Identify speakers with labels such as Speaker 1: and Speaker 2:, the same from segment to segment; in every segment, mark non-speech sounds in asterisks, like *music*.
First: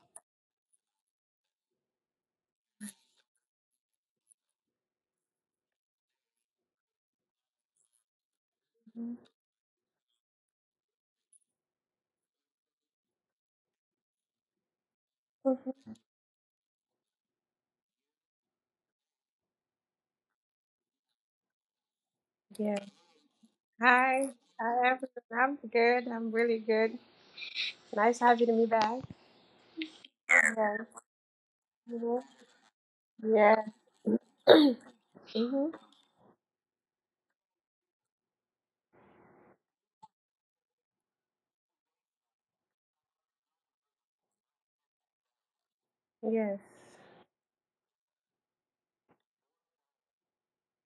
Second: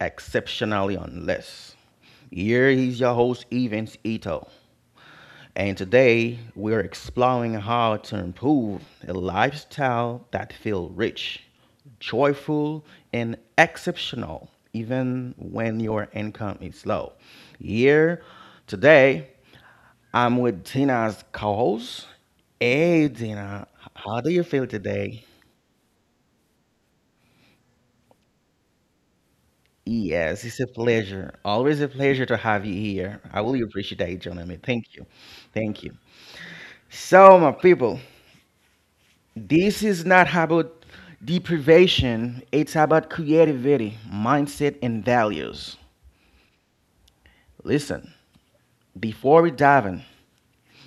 Speaker 1: exceptionally unless. Here is your host, Evans Ito, and today we're exploring how to improve a lifestyle that feels rich, joyful, and exceptional, even when your income is low. Here today, I'm with Tina's co host.
Speaker 2: Yeah.
Speaker 1: Hey, Tina, how do
Speaker 2: Hi.
Speaker 1: you feel
Speaker 2: Hi,
Speaker 1: today?
Speaker 2: everyone. I'm good. I'm really good. Nice having me back.
Speaker 1: Yes, it's a
Speaker 2: Yes.
Speaker 1: pleasure. Always a pleasure
Speaker 2: Mhm.
Speaker 1: to have you here. I really
Speaker 2: Yeah.
Speaker 1: appreciate that, gentlemen.
Speaker 2: *clears throat*
Speaker 1: Thank you.
Speaker 2: Hmm.
Speaker 1: Thank you. So, my people, this is not about deprivation, it's about creativity, mindset, and values.
Speaker 2: Yes.
Speaker 1: Listen, before we dive in,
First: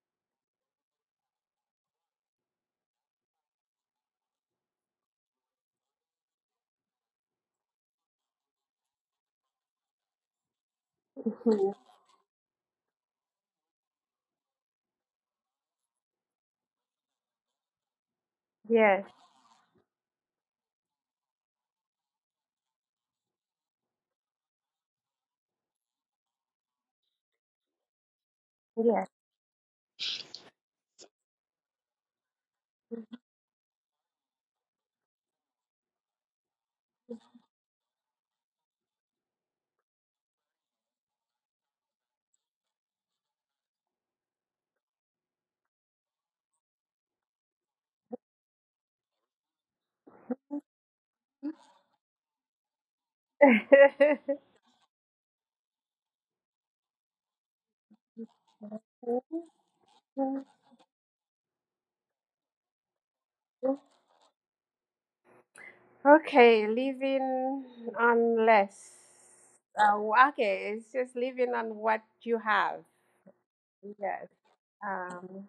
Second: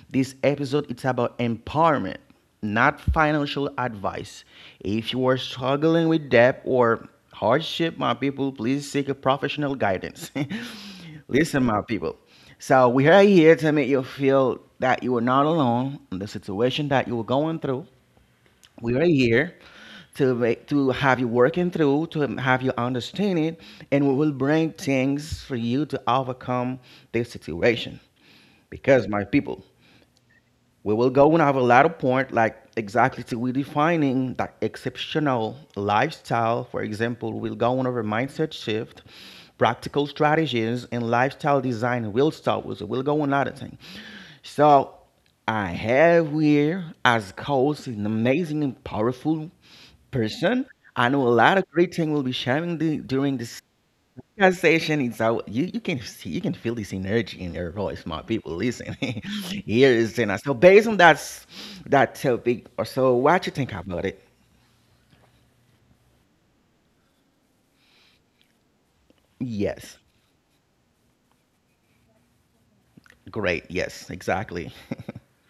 Speaker 1: this episode it's about empowerment, not financial advice. If you are struggling with debt or hardship, my people, please seek a professional guidance. *laughs* Listen,
Speaker 2: Mhm.
Speaker 1: my people. So we are here to make you feel that you are not alone in the situation that you are going through. We are
Speaker 2: Yes.
Speaker 1: here to make, to have you working through, to have you understand it, and we will bring things for you to overcome this situation. Because
Speaker 2: Yes.
Speaker 1: my people, we will go and have a lot of point, like exactly to we defining that exceptional lifestyle. For example, we'll go on over mindset shift, practical strategies, and lifestyle design. We'll start with it. We'll go on other thing. So I have here as coach an amazing and powerful person. I know a lot of great things will be sharing the, during this
Speaker 2: *laughs*
Speaker 1: conversation is out. You can see you can feel this energy in your voice, my people. Listen, *laughs* here is Jenna. So based on that that topic, or so what you think about it?
Speaker 2: Okay. Living on less. Uh,
Speaker 1: Yes,
Speaker 2: okay. It's just living on what you have.
Speaker 1: great. Yes,
Speaker 2: Yes.
Speaker 1: exactly.
Speaker 2: Um,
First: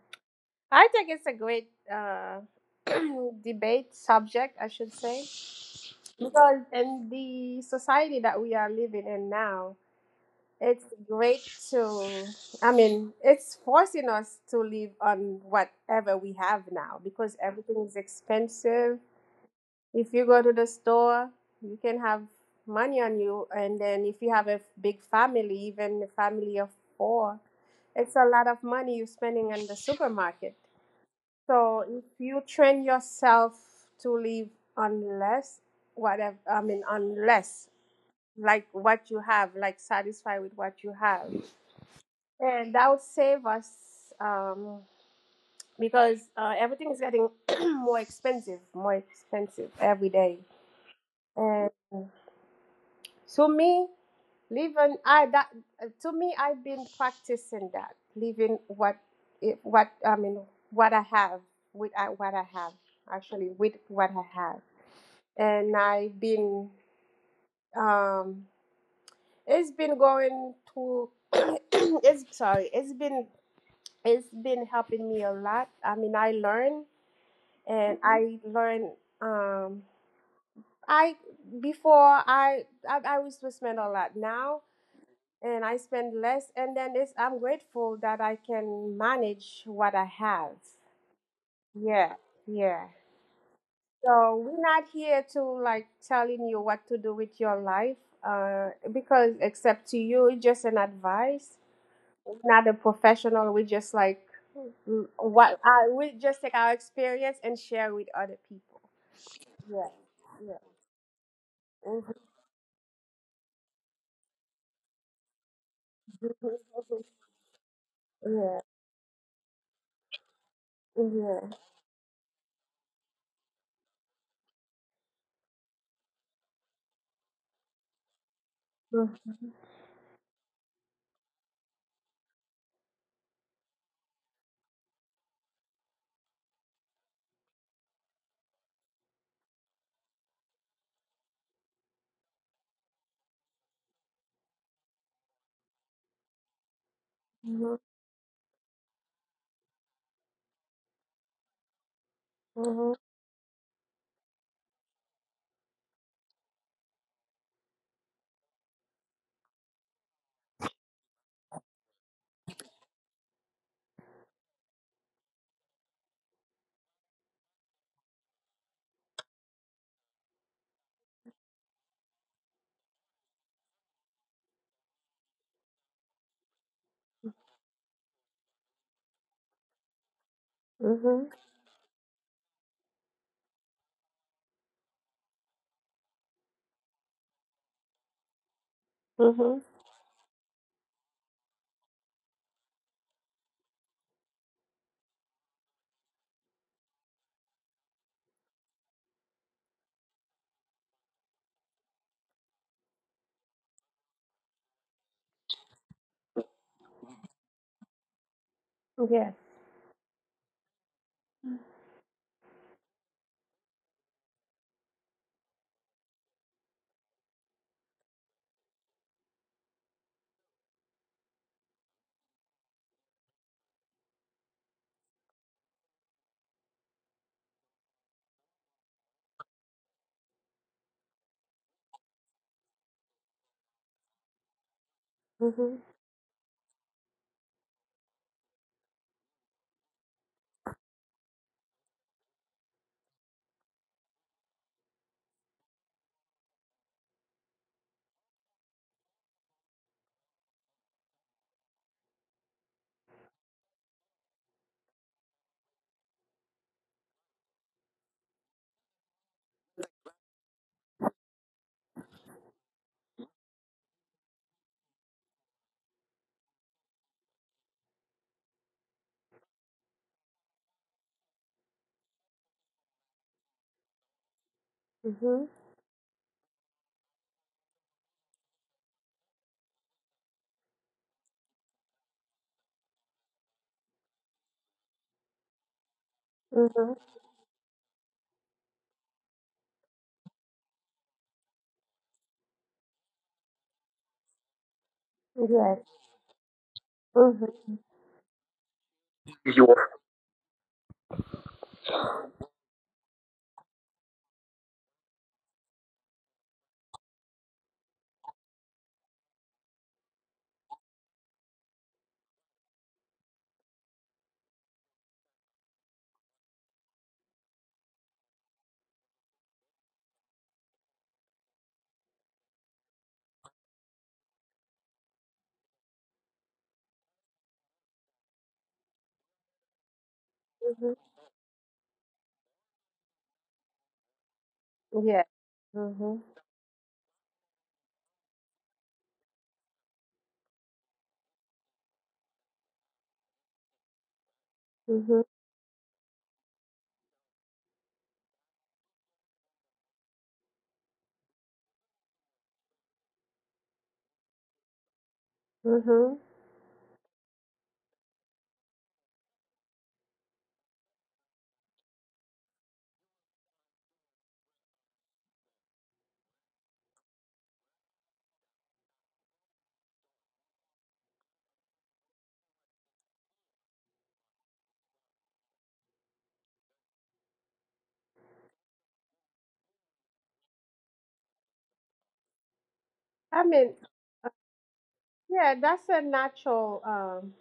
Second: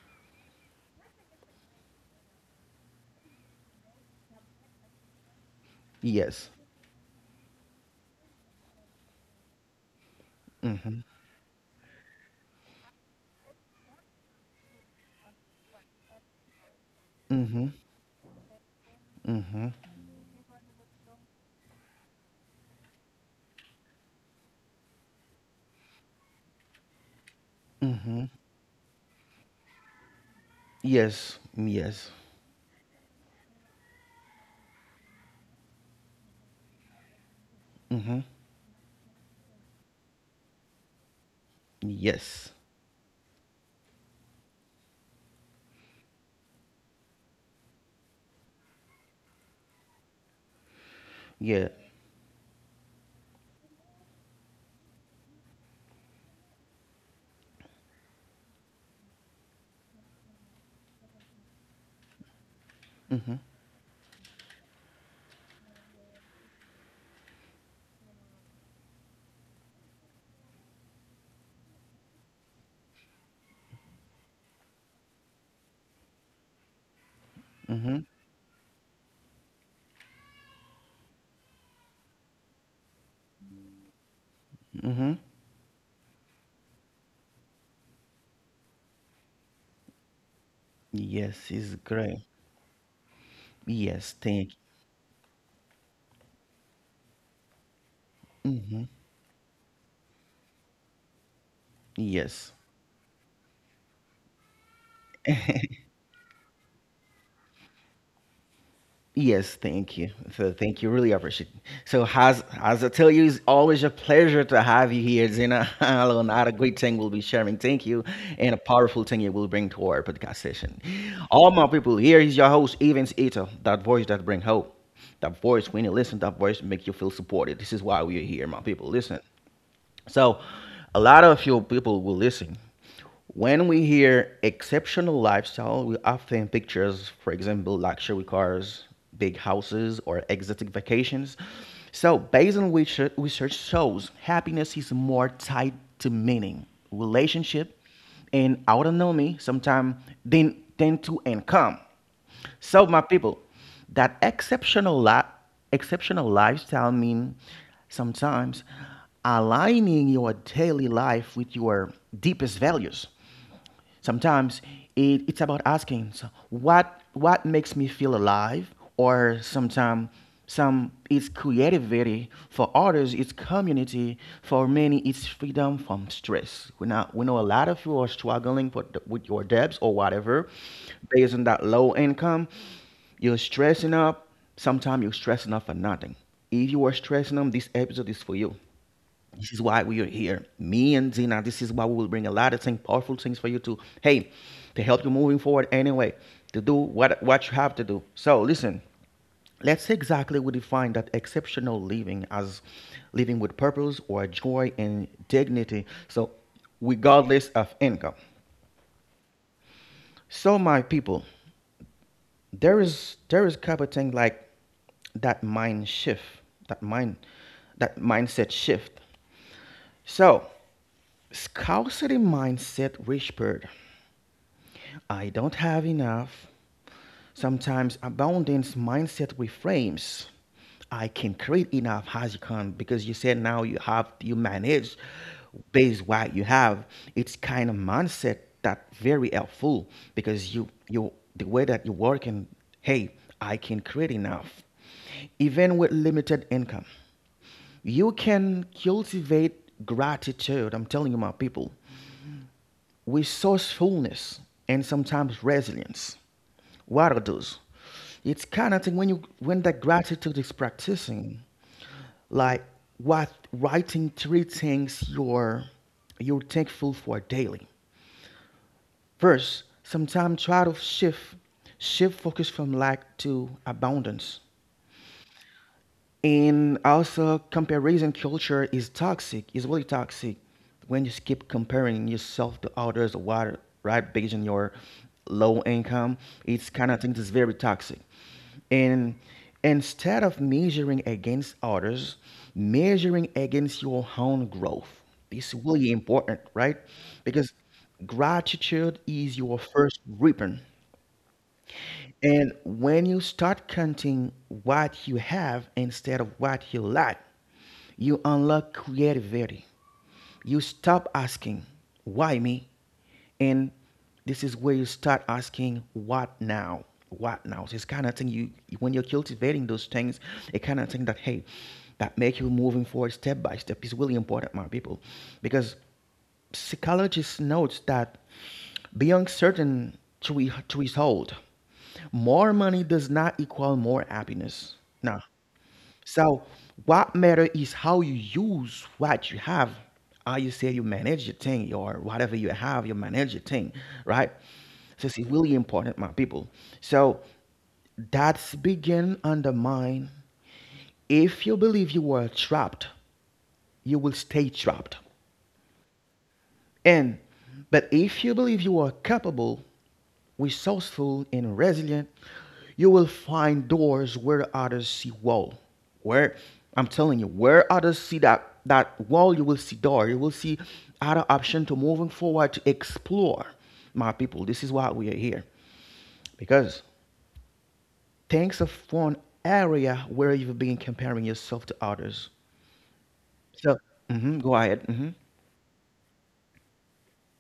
Speaker 2: I think it's a great *clears throat* debate subject, I should say.
Speaker 1: *laughs* Yes.
Speaker 2: Because in the society that we are living in now, it's
Speaker 1: Mhm.
Speaker 2: great to, I mean, it's forcing us to live on whatever we have now because
Speaker 1: Mhm.
Speaker 2: everything is expensive.
Speaker 1: Mhm.
Speaker 2: If you go to the store, you can have money on you. And then if you have a big family, even a family of four, it's a
Speaker 1: Mhm.
Speaker 2: lot of money you're spending in the supermarket.
Speaker 1: Yes.
Speaker 2: So if
Speaker 1: Yes.
Speaker 2: you train yourself to live on less, whatever, I mean, on less,
Speaker 1: Mhm.
Speaker 2: like what you have, like satisfied with what you have.
Speaker 1: Yes.
Speaker 2: And that would save us, um, because everything is getting *clears throat* more expensive every day.
Speaker 1: Yeah.
Speaker 2: And to me, living I that to me, I've been practicing that, living what it, what I mean, what I have what I have
Speaker 1: Mhm.
Speaker 2: actually, with what I have, and I've been, um, it's been going to *clears throat* it's sorry it's been it's been helping me a lot. I mean, I learn and
Speaker 1: Mhm.
Speaker 2: I learn. Um, I I used to spend a lot, now,
Speaker 1: Mhm.
Speaker 2: and I spend less. And then it's I'm grateful that I can manage what I have.
Speaker 1: Yes is
Speaker 2: Yeah,
Speaker 1: great.
Speaker 2: yeah.
Speaker 1: Yes.
Speaker 2: So
Speaker 1: Thank.
Speaker 2: we're not here to like telling you what to do with your life, because, except to you, it's just an advice.
Speaker 1: Yes.
Speaker 2: Not a professional. We just like, mm, what I we just take our experience and share with other people.
Speaker 1: Yes,
Speaker 2: Yeah,
Speaker 1: thank you. So
Speaker 2: yeah,
Speaker 1: thank you. Really appreciate it. So
Speaker 2: Mhm.
Speaker 1: as I tell you, it's always a pleasure to have you here, Zena. *laughs* Another great thing we'll be
Speaker 2: *laughs*
Speaker 1: sharing. Thank you. And a
Speaker 2: Yeah,
Speaker 1: powerful thing you will bring to our podcast session.
Speaker 2: yeah.
Speaker 1: All my people, here is your host, Evans Ito, that voice that bring hope. That voice, when you listen, that voice make you feel supported. This is why we are here, my people. Listen.
Speaker 2: Mm-hmm.
Speaker 1: So a lot of your people will listen. When we hear exceptional lifestyle, we often pictures, for example, luxury cars, big houses, or exotic vacations. So, based on which research shows, happiness is more tied to meaning,
Speaker 2: Mm-hmm.
Speaker 1: relationship, and autonomy sometimes than to income. So, my people, that exceptional exceptional lifestyle mean sometimes aligning your daily life with your deepest values, sometimes it's about asking, so what makes me feel alive, or sometimes some it's creativity, for others it's community, for many it's freedom from stress. We know, we know a lot of you are struggling with your debts or whatever,
Speaker 2: Mm-hmm.
Speaker 1: based on that low income. You're stressing up, sometimes you're stressing up for nothing. If you are stressing up, this episode is for you. This
Speaker 2: Mm-hmm.
Speaker 1: is why we are here. Me and Zina, this is why we will bring a lot of things, powerful things for you to, hey, to help you moving forward anyway, to do what you have to do. So listen, let's exactly we define that exceptional living as living with purpose or joy and dignity. So regardless of income.
Speaker 2: Yes.
Speaker 1: So my people, there is kind of thing like that mind shift, that mind that mindset shift. So scarcity mindset whispered, I don't have enough. Sometimes abundance mindset reframes, I can create enough, as you can, because you said now you have, you manage
Speaker 2: Mm-hmm.
Speaker 1: based what you have. It's kind of mindset that very helpful because you the way that you work, and hey, I can create enough. Even with limited income, you can cultivate gratitude. I'm telling you, my people, resourcefulness and sometimes resilience. What are those? It's kind of thing when you, when that gratitude is practicing, like what, writing three things you're thankful for daily. First, sometimes try to shift focus from lack to abundance.
Speaker 2: Mm-hmm.
Speaker 1: And also, comparison culture is toxic. It's really toxic when you keep comparing yourself to others, or what, right? Based on your low income, it's kind
Speaker 2: Mm-hmm.
Speaker 1: of thing that's very toxic. And instead of measuring against others, measuring against your own growth is
Speaker 2: Yes.
Speaker 1: really important, right? Because
Speaker 2: Mm-hmm.
Speaker 1: gratitude is your
Speaker 2: Your.
Speaker 1: first ribbon. And when you start counting what you have instead of what you lack, you unlock creativity. You stop asking, why me? And this is where you start asking, what now? What now? So it's kind of thing you, when you're cultivating those things, it kind of thing that, hey, that make you moving forward step by step is really important, my people. Because psychologists notes that beyond certain
Speaker 2: Mm-hmm.
Speaker 1: threshold, more money does not equal more happiness. Now,
Speaker 2: Yes. Mm-hmm.
Speaker 1: so what matter is how you use what you have. How you say you manage your thing, or whatever you have, you manage your thing, right? So it's
Speaker 2: Mm-hmm.
Speaker 1: really important, my people. So that's begin undermine. If you believe you are trapped, you will stay trapped.
Speaker 2: Mm-hmm.
Speaker 1: And but if you believe you are capable, resourceful, and resilient, you will find doors where others see wall. Where I'm telling you, where others see that wall, you will see door. You will see other option to moving forward to explore. My people, this is why we are here, because thanks of one area where you've been comparing yourself to others.
Speaker 2: I mean,
Speaker 1: So, mhm, go ahead. Hmm.
Speaker 2: yeah, that's a natural,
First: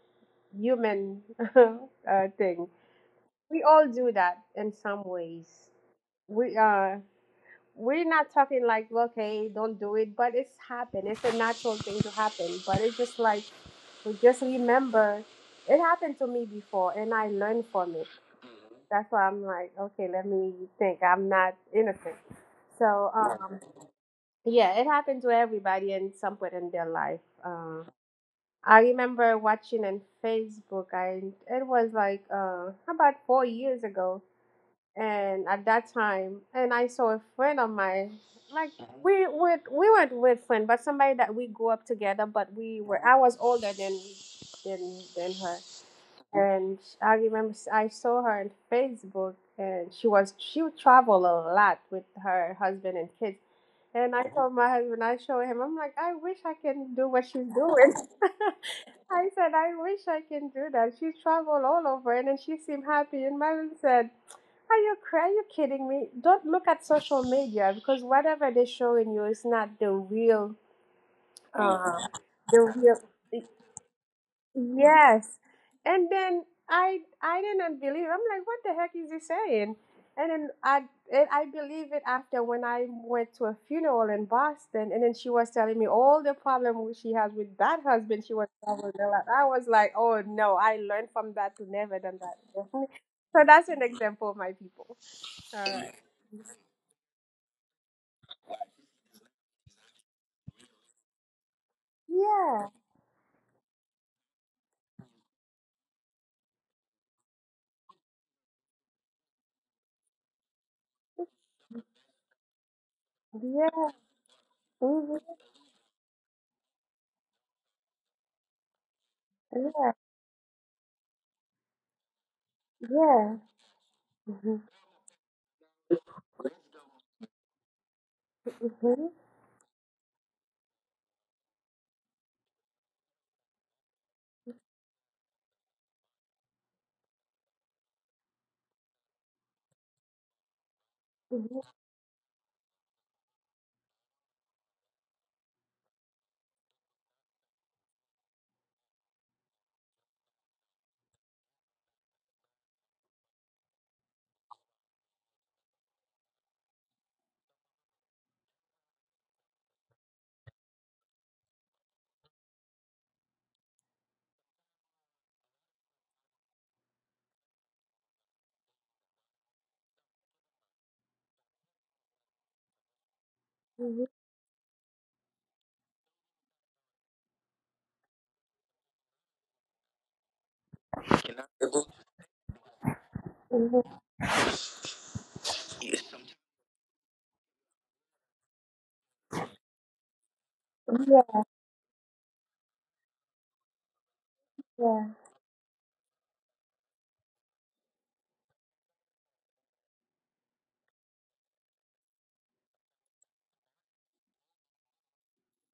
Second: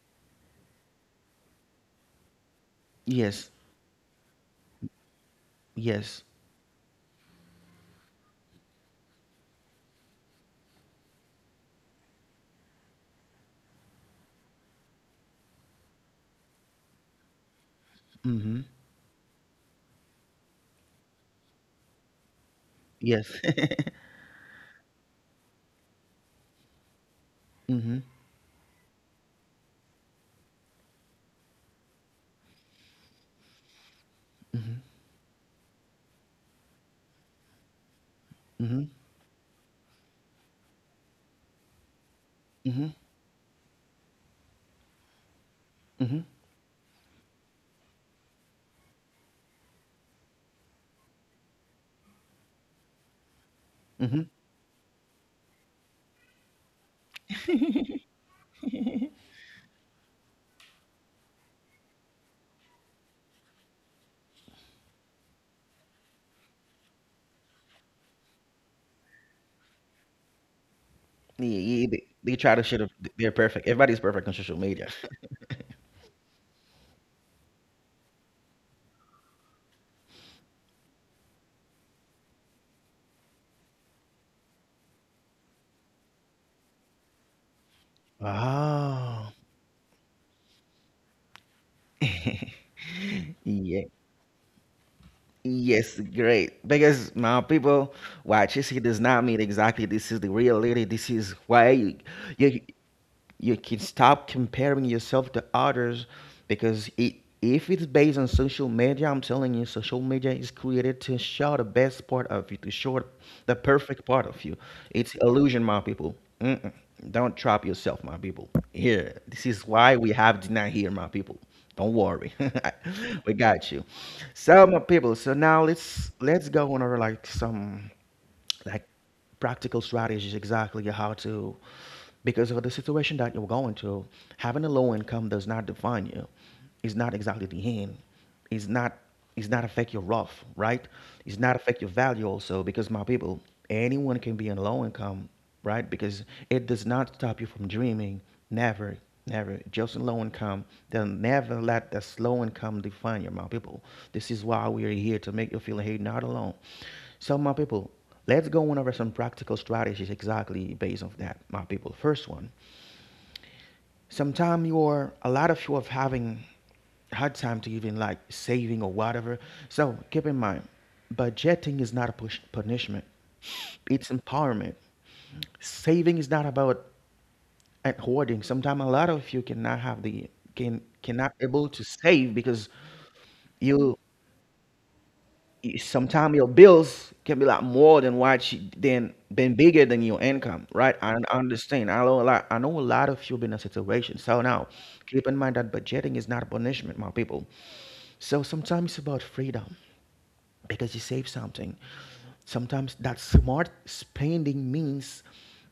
Speaker 2: human *laughs* thing.
Speaker 1: Yes,
Speaker 2: We all do that in some ways.
Speaker 1: yes,
Speaker 2: We uh, we're not talking like, okay, don't do it, but it's happened. It's a natural thing to happen, but it's just like, we just remember. It happened to me before, and I learned from it.
Speaker 1: hmm,
Speaker 2: That's why I'm like, okay, let me think, I'm not innocent. So
Speaker 1: yes. *laughs*
Speaker 2: yeah, it happened to everybody in some point in their life. uh,
Speaker 1: Hmm.
Speaker 2: I remember watching on Facebook. I It was like about 4 years ago. And at that time, and I saw a friend of mine, like,
Speaker 1: Hmm.
Speaker 2: we weren't with friend, but somebody that we grew up together, but, we
Speaker 1: Hmm.
Speaker 2: were I was older than, her.
Speaker 1: Hmm.
Speaker 2: And I remember, I saw her on Facebook, and she would travel a lot with her husband and kids. And I
Speaker 1: Hmm.
Speaker 2: told my husband, I showed him, I'm like, I wish I can do what she's doing. *laughs* I said, I wish I can do that. She traveled all over, and then she seemed happy, and my husband said, are you crazy? Are you kidding me? Don't look at social media, because whatever they're showing you is not
Speaker 1: Yeah, yeah,
Speaker 2: uh,
Speaker 1: they try to show the,
Speaker 2: the
Speaker 1: they're
Speaker 2: real.
Speaker 1: perfect. Everybody's perfect on social media. *laughs*
Speaker 2: Yes, and then I didn't believe. I'm like, what the heck is he saying? And then I and I believe it after, when I went to a funeral in Boston, and then she was telling me all the problem she has with that husband. She was traveling a lot.
Speaker 1: Oh,
Speaker 2: I was like, oh no, I learned from that to never done that. *laughs* So that's an
Speaker 1: yeah.
Speaker 2: example, my people. All right.
Speaker 1: Yes, great. Because now people watch this, it does not mean exactly this is the reality. This is why you
Speaker 2: Yeah,
Speaker 1: you can stop comparing yourself to others, because it, if it's based on social media, I'm telling you, social media is created to show the best part of you, to show the
Speaker 2: yeah,
Speaker 1: perfect part of you. It's
Speaker 2: mhm,
Speaker 1: illusion, my people. Mm-mm. Don't trap yourself, my people. Here, this is
Speaker 2: yeah,
Speaker 1: why we have Dina here, my people. Don't worry, *laughs* we
Speaker 2: yeah.
Speaker 1: got you.
Speaker 2: Mhm,
Speaker 1: So, my people. So now let's go on over like some like
Speaker 2: mhm,
Speaker 1: practical strategies, exactly how to, because of the situation that you're going to, having a low income does not define you. It's not exactly the end. It's not, it's not affect your rough, right? It's not
Speaker 2: mhm.
Speaker 1: affect your value also, because my people, anyone can be on low income, right? Because it does not stop you from dreaming. Never, never. Just low income. They'll never let the slow income define you, my people. This is why we are here to make you feel, hey, not alone. So, my people, let's go on over some practical strategies exactly based on that, my people. First one. Sometimes you are, a lot of you are having hard time to even like saving or whatever. So keep in mind, budgeting is not a punishment;
Speaker 2: Mhm.
Speaker 1: it's empowerment. Saving is not about and hoarding. Sometimes a lot of you cannot have the, cannot
Speaker 2: Can I
Speaker 1: able to
Speaker 2: ever-
Speaker 1: save because you,
Speaker 2: Mhm. Yeah, sometimes-
Speaker 1: sometimes your bills can be like more than what you, than been bigger than your income, right? I
Speaker 2: yeah.
Speaker 1: understand. I know a lot of you been in a situation, so now
Speaker 2: Yeah,
Speaker 1: keep in mind that budgeting is not a punishment, my people. So sometimes it's about freedom, because you save something. Sometimes that smart spending means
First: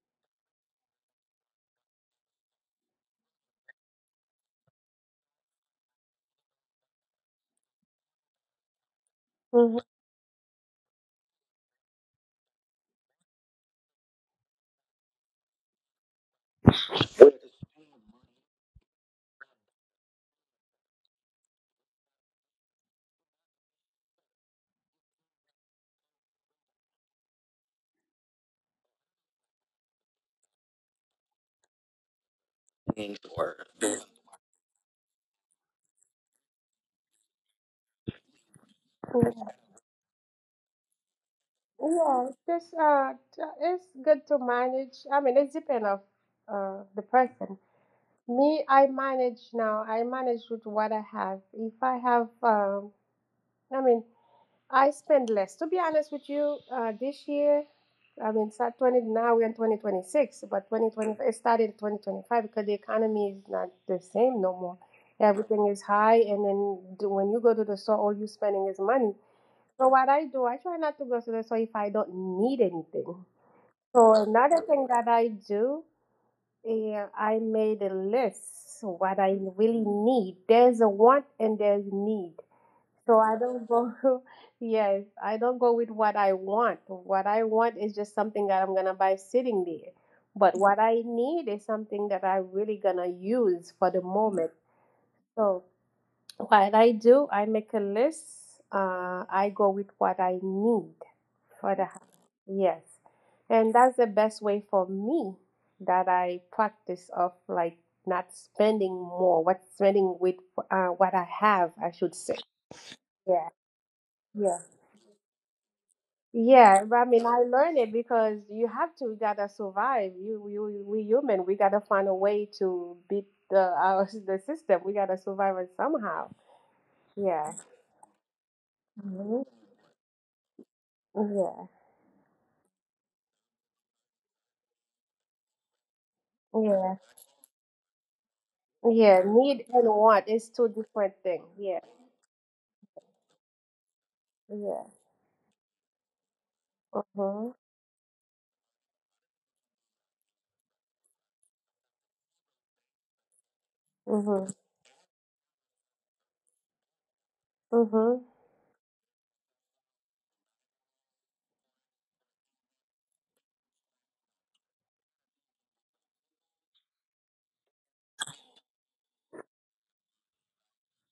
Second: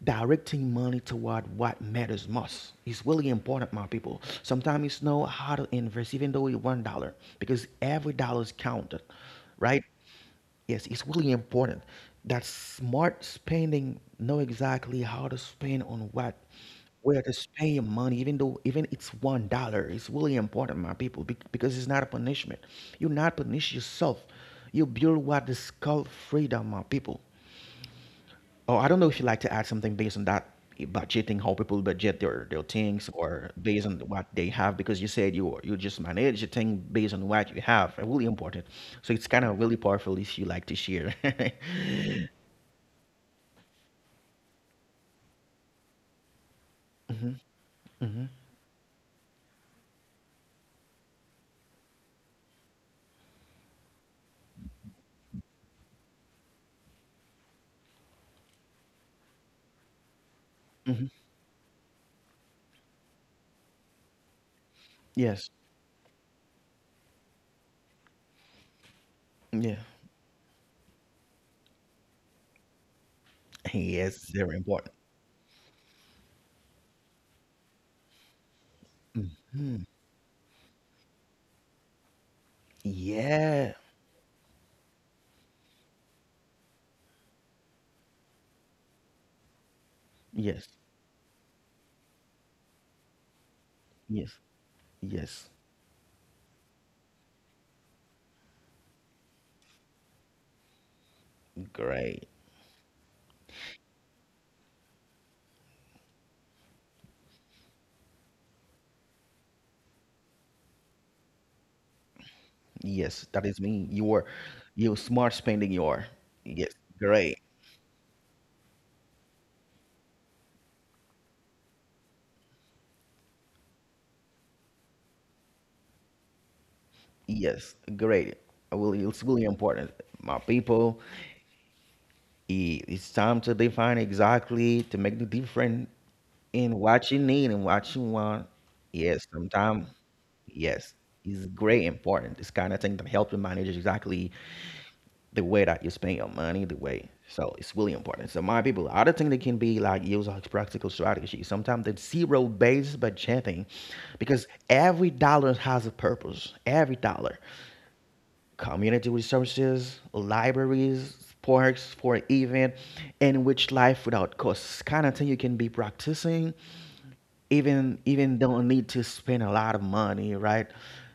Speaker 1: directing money toward what matters most. It's really important, my people. Sometimes you know how to invest, even though you $1, because every dollar is counted,
Speaker 2: mhm.
Speaker 1: right? Yes, it's really important that smart spending, know exactly how to spend on what, where to spend your money, even though even it's $1. It's really important, my people, because it's not a punishment. You not punish yourself. You build what is called freedom, my people. Oh, I don't know if you like to add something based on that, eh, budgeting, how people budget their things
Speaker 2: Things
Speaker 1: or
Speaker 2: or-
Speaker 1: based
Speaker 2: Yeah,
Speaker 1: on what they have, because you said you just manage the thing based on what you have. Eh, really important. So it's kind of really powerful if you like to share. *laughs*
Speaker 2: yeah, it's good to manage. I mean, it's depend of the person.
Speaker 1: Mhm.
Speaker 2: Me, I manage now. I manage with what I have. If I have, I mean, I spend less. To be honest with you, this year, I mean, start twenty now we're in 2026, but twenty twenty it started 2025, because the economy is not the same no more.
Speaker 1: Yes.
Speaker 2: Everything is high, and then when you go to the store, all you spending is money.
Speaker 1: Yeah.
Speaker 2: So what I do, I try not to go to the store if I don't need anything. So
Speaker 1: Yes, very
Speaker 2: another thing
Speaker 1: important.
Speaker 2: that I do, yeah, I made a list so what I
Speaker 1: Mhm.
Speaker 2: really need. There's a want and there's need. So I don't
Speaker 1: Yeah.
Speaker 2: go, *laughs* yes, I don't go with what I want. What I want is just something that I'm gonna buy sitting there. But
Speaker 1: Yes.
Speaker 2: what I need is something that I really gonna use for the
Speaker 1: Yes.
Speaker 2: moment.
Speaker 1: Yes.
Speaker 2: So what I do, I make a list. I go with what I need for the house.
Speaker 1: Great.
Speaker 2: Yes. And that's the best way for me, that I practice, of like not spending more, what spending with what I have, I should say.
Speaker 1: Yes, that
Speaker 2: Yeah.
Speaker 1: is me. You are,
Speaker 2: Yeah.
Speaker 1: you smart spending your. Yes.
Speaker 2: Yeah, but I mean,
Speaker 1: Great.
Speaker 2: I learned it, because we gotta survive. We human, we gotta find a way to beat *laughs* the system. We gotta survive it somehow. Yeah.
Speaker 1: Yes, great. I will- it's really important. My people,
Speaker 2: Mhm.
Speaker 1: I- it's time to define exactly to make the difference in
Speaker 2: Yeah.
Speaker 1: what you need and what you want.
Speaker 2: Yeah.
Speaker 1: Yes,
Speaker 2: Need
Speaker 1: sometimes,
Speaker 2: and want is two
Speaker 1: yes,
Speaker 2: different
Speaker 1: it's
Speaker 2: things. Yeah.
Speaker 1: great important. It's kind of thing that help you manage exactly
Speaker 2: Yeah.
Speaker 1: the way that you spend your money, the way. So
Speaker 2: Mhm.
Speaker 1: it's really important. So my people, other thing that can be like use as practical strategy. Sometimes it's zero based budgeting, because
Speaker 2: Mhm.
Speaker 1: every dollar has a purpose. Every dollar.
Speaker 2: Mhm.
Speaker 1: Community resources, libraries, sports for event, and which life without cost. Kind of thing you can be practicing even don't need to spend a lot of money, right?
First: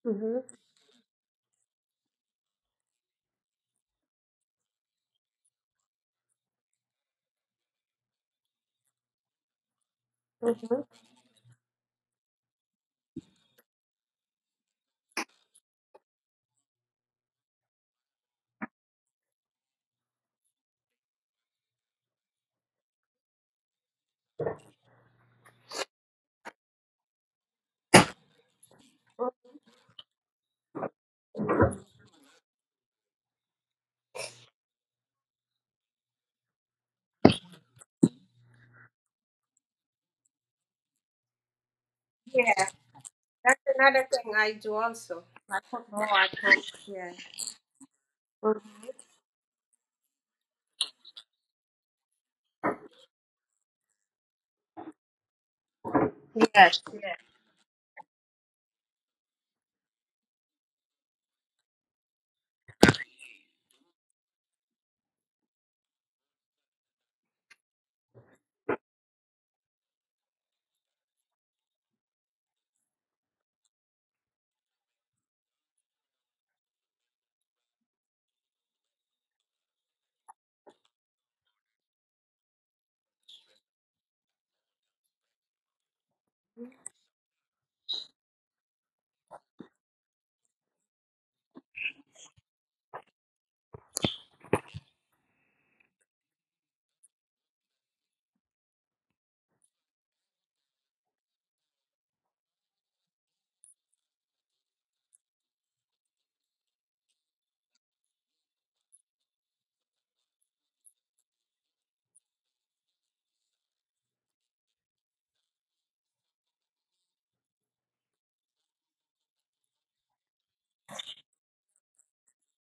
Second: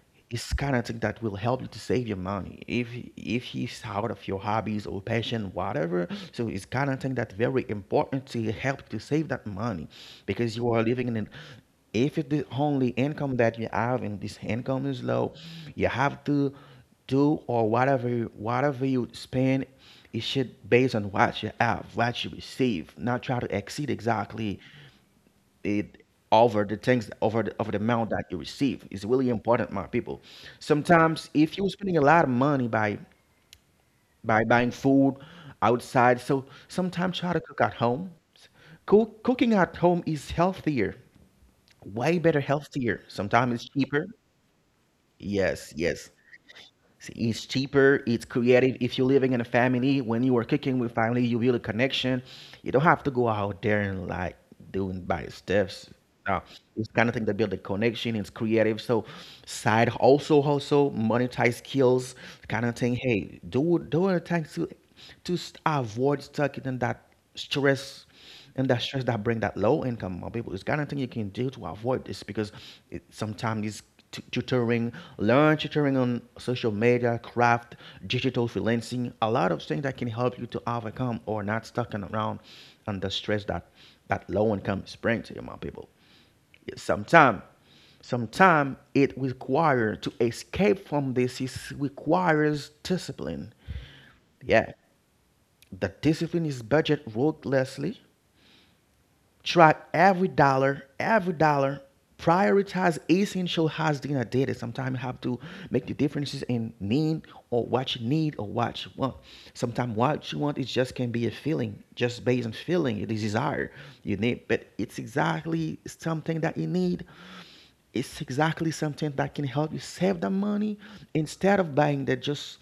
Speaker 2: Mhm.
Speaker 1: It's kind of thing that will help you to save your money if you out of your hobbies or passion, whatever. So it's kind of thing that very important to help to save that money because you are
Speaker 2: Mhm.
Speaker 1: living in an if it's the only income that you have and this income is low, you have to do or whatever whatever you spend, it should based on what you have, what you receive, not try to exceed exactly it over the things over the amount that you receive. It's really important, my people. Sometimes if you're spending a lot of money by buying food outside, so sometimes try to cook at home. Cook, cooking at home is healthier, way better,
Speaker 2: Yeah,
Speaker 1: healthier, sometimes
Speaker 2: that's
Speaker 1: it's cheaper.
Speaker 2: another thing I do also. I
Speaker 1: yes
Speaker 2: cook
Speaker 1: yes
Speaker 2: more I cook. Yeah.
Speaker 1: It's cheaper, it's creative.
Speaker 2: Mhm.
Speaker 1: If you're living in a family, when you are cooking with family, you build a connection. You don't have to go out there and like doing by steps. No,
Speaker 2: Yes.
Speaker 1: it's kind of
Speaker 2: Yeah.
Speaker 1: thing that build a connection. It's creative. So side also monetize skills kind of thing. Hey, do a time to avoid stuck in that stress and that stress that bring that low income or people. It's kind of thing you can do to avoid this because it, sometimes it's tutoring, learn tutoring on social media, craft, digital freelancing, a lot of things that can help you to overcome or not stuck in around under stress that that low income is bringing to you, my people. sometimes Sometimes it requires to escape from this, is requires discipline, yeah. The discipline is budget ruthlessly, track every dollar, every dollar. Prioritize essential has dinner data. Sometimes you have to make the differences in need, or what you need or what you want. Sometimes what you want it just can be a feeling, just based on feeling, the desire you need, but it's exactly something that you need, it's exactly something that can help you save the money, instead of buying that just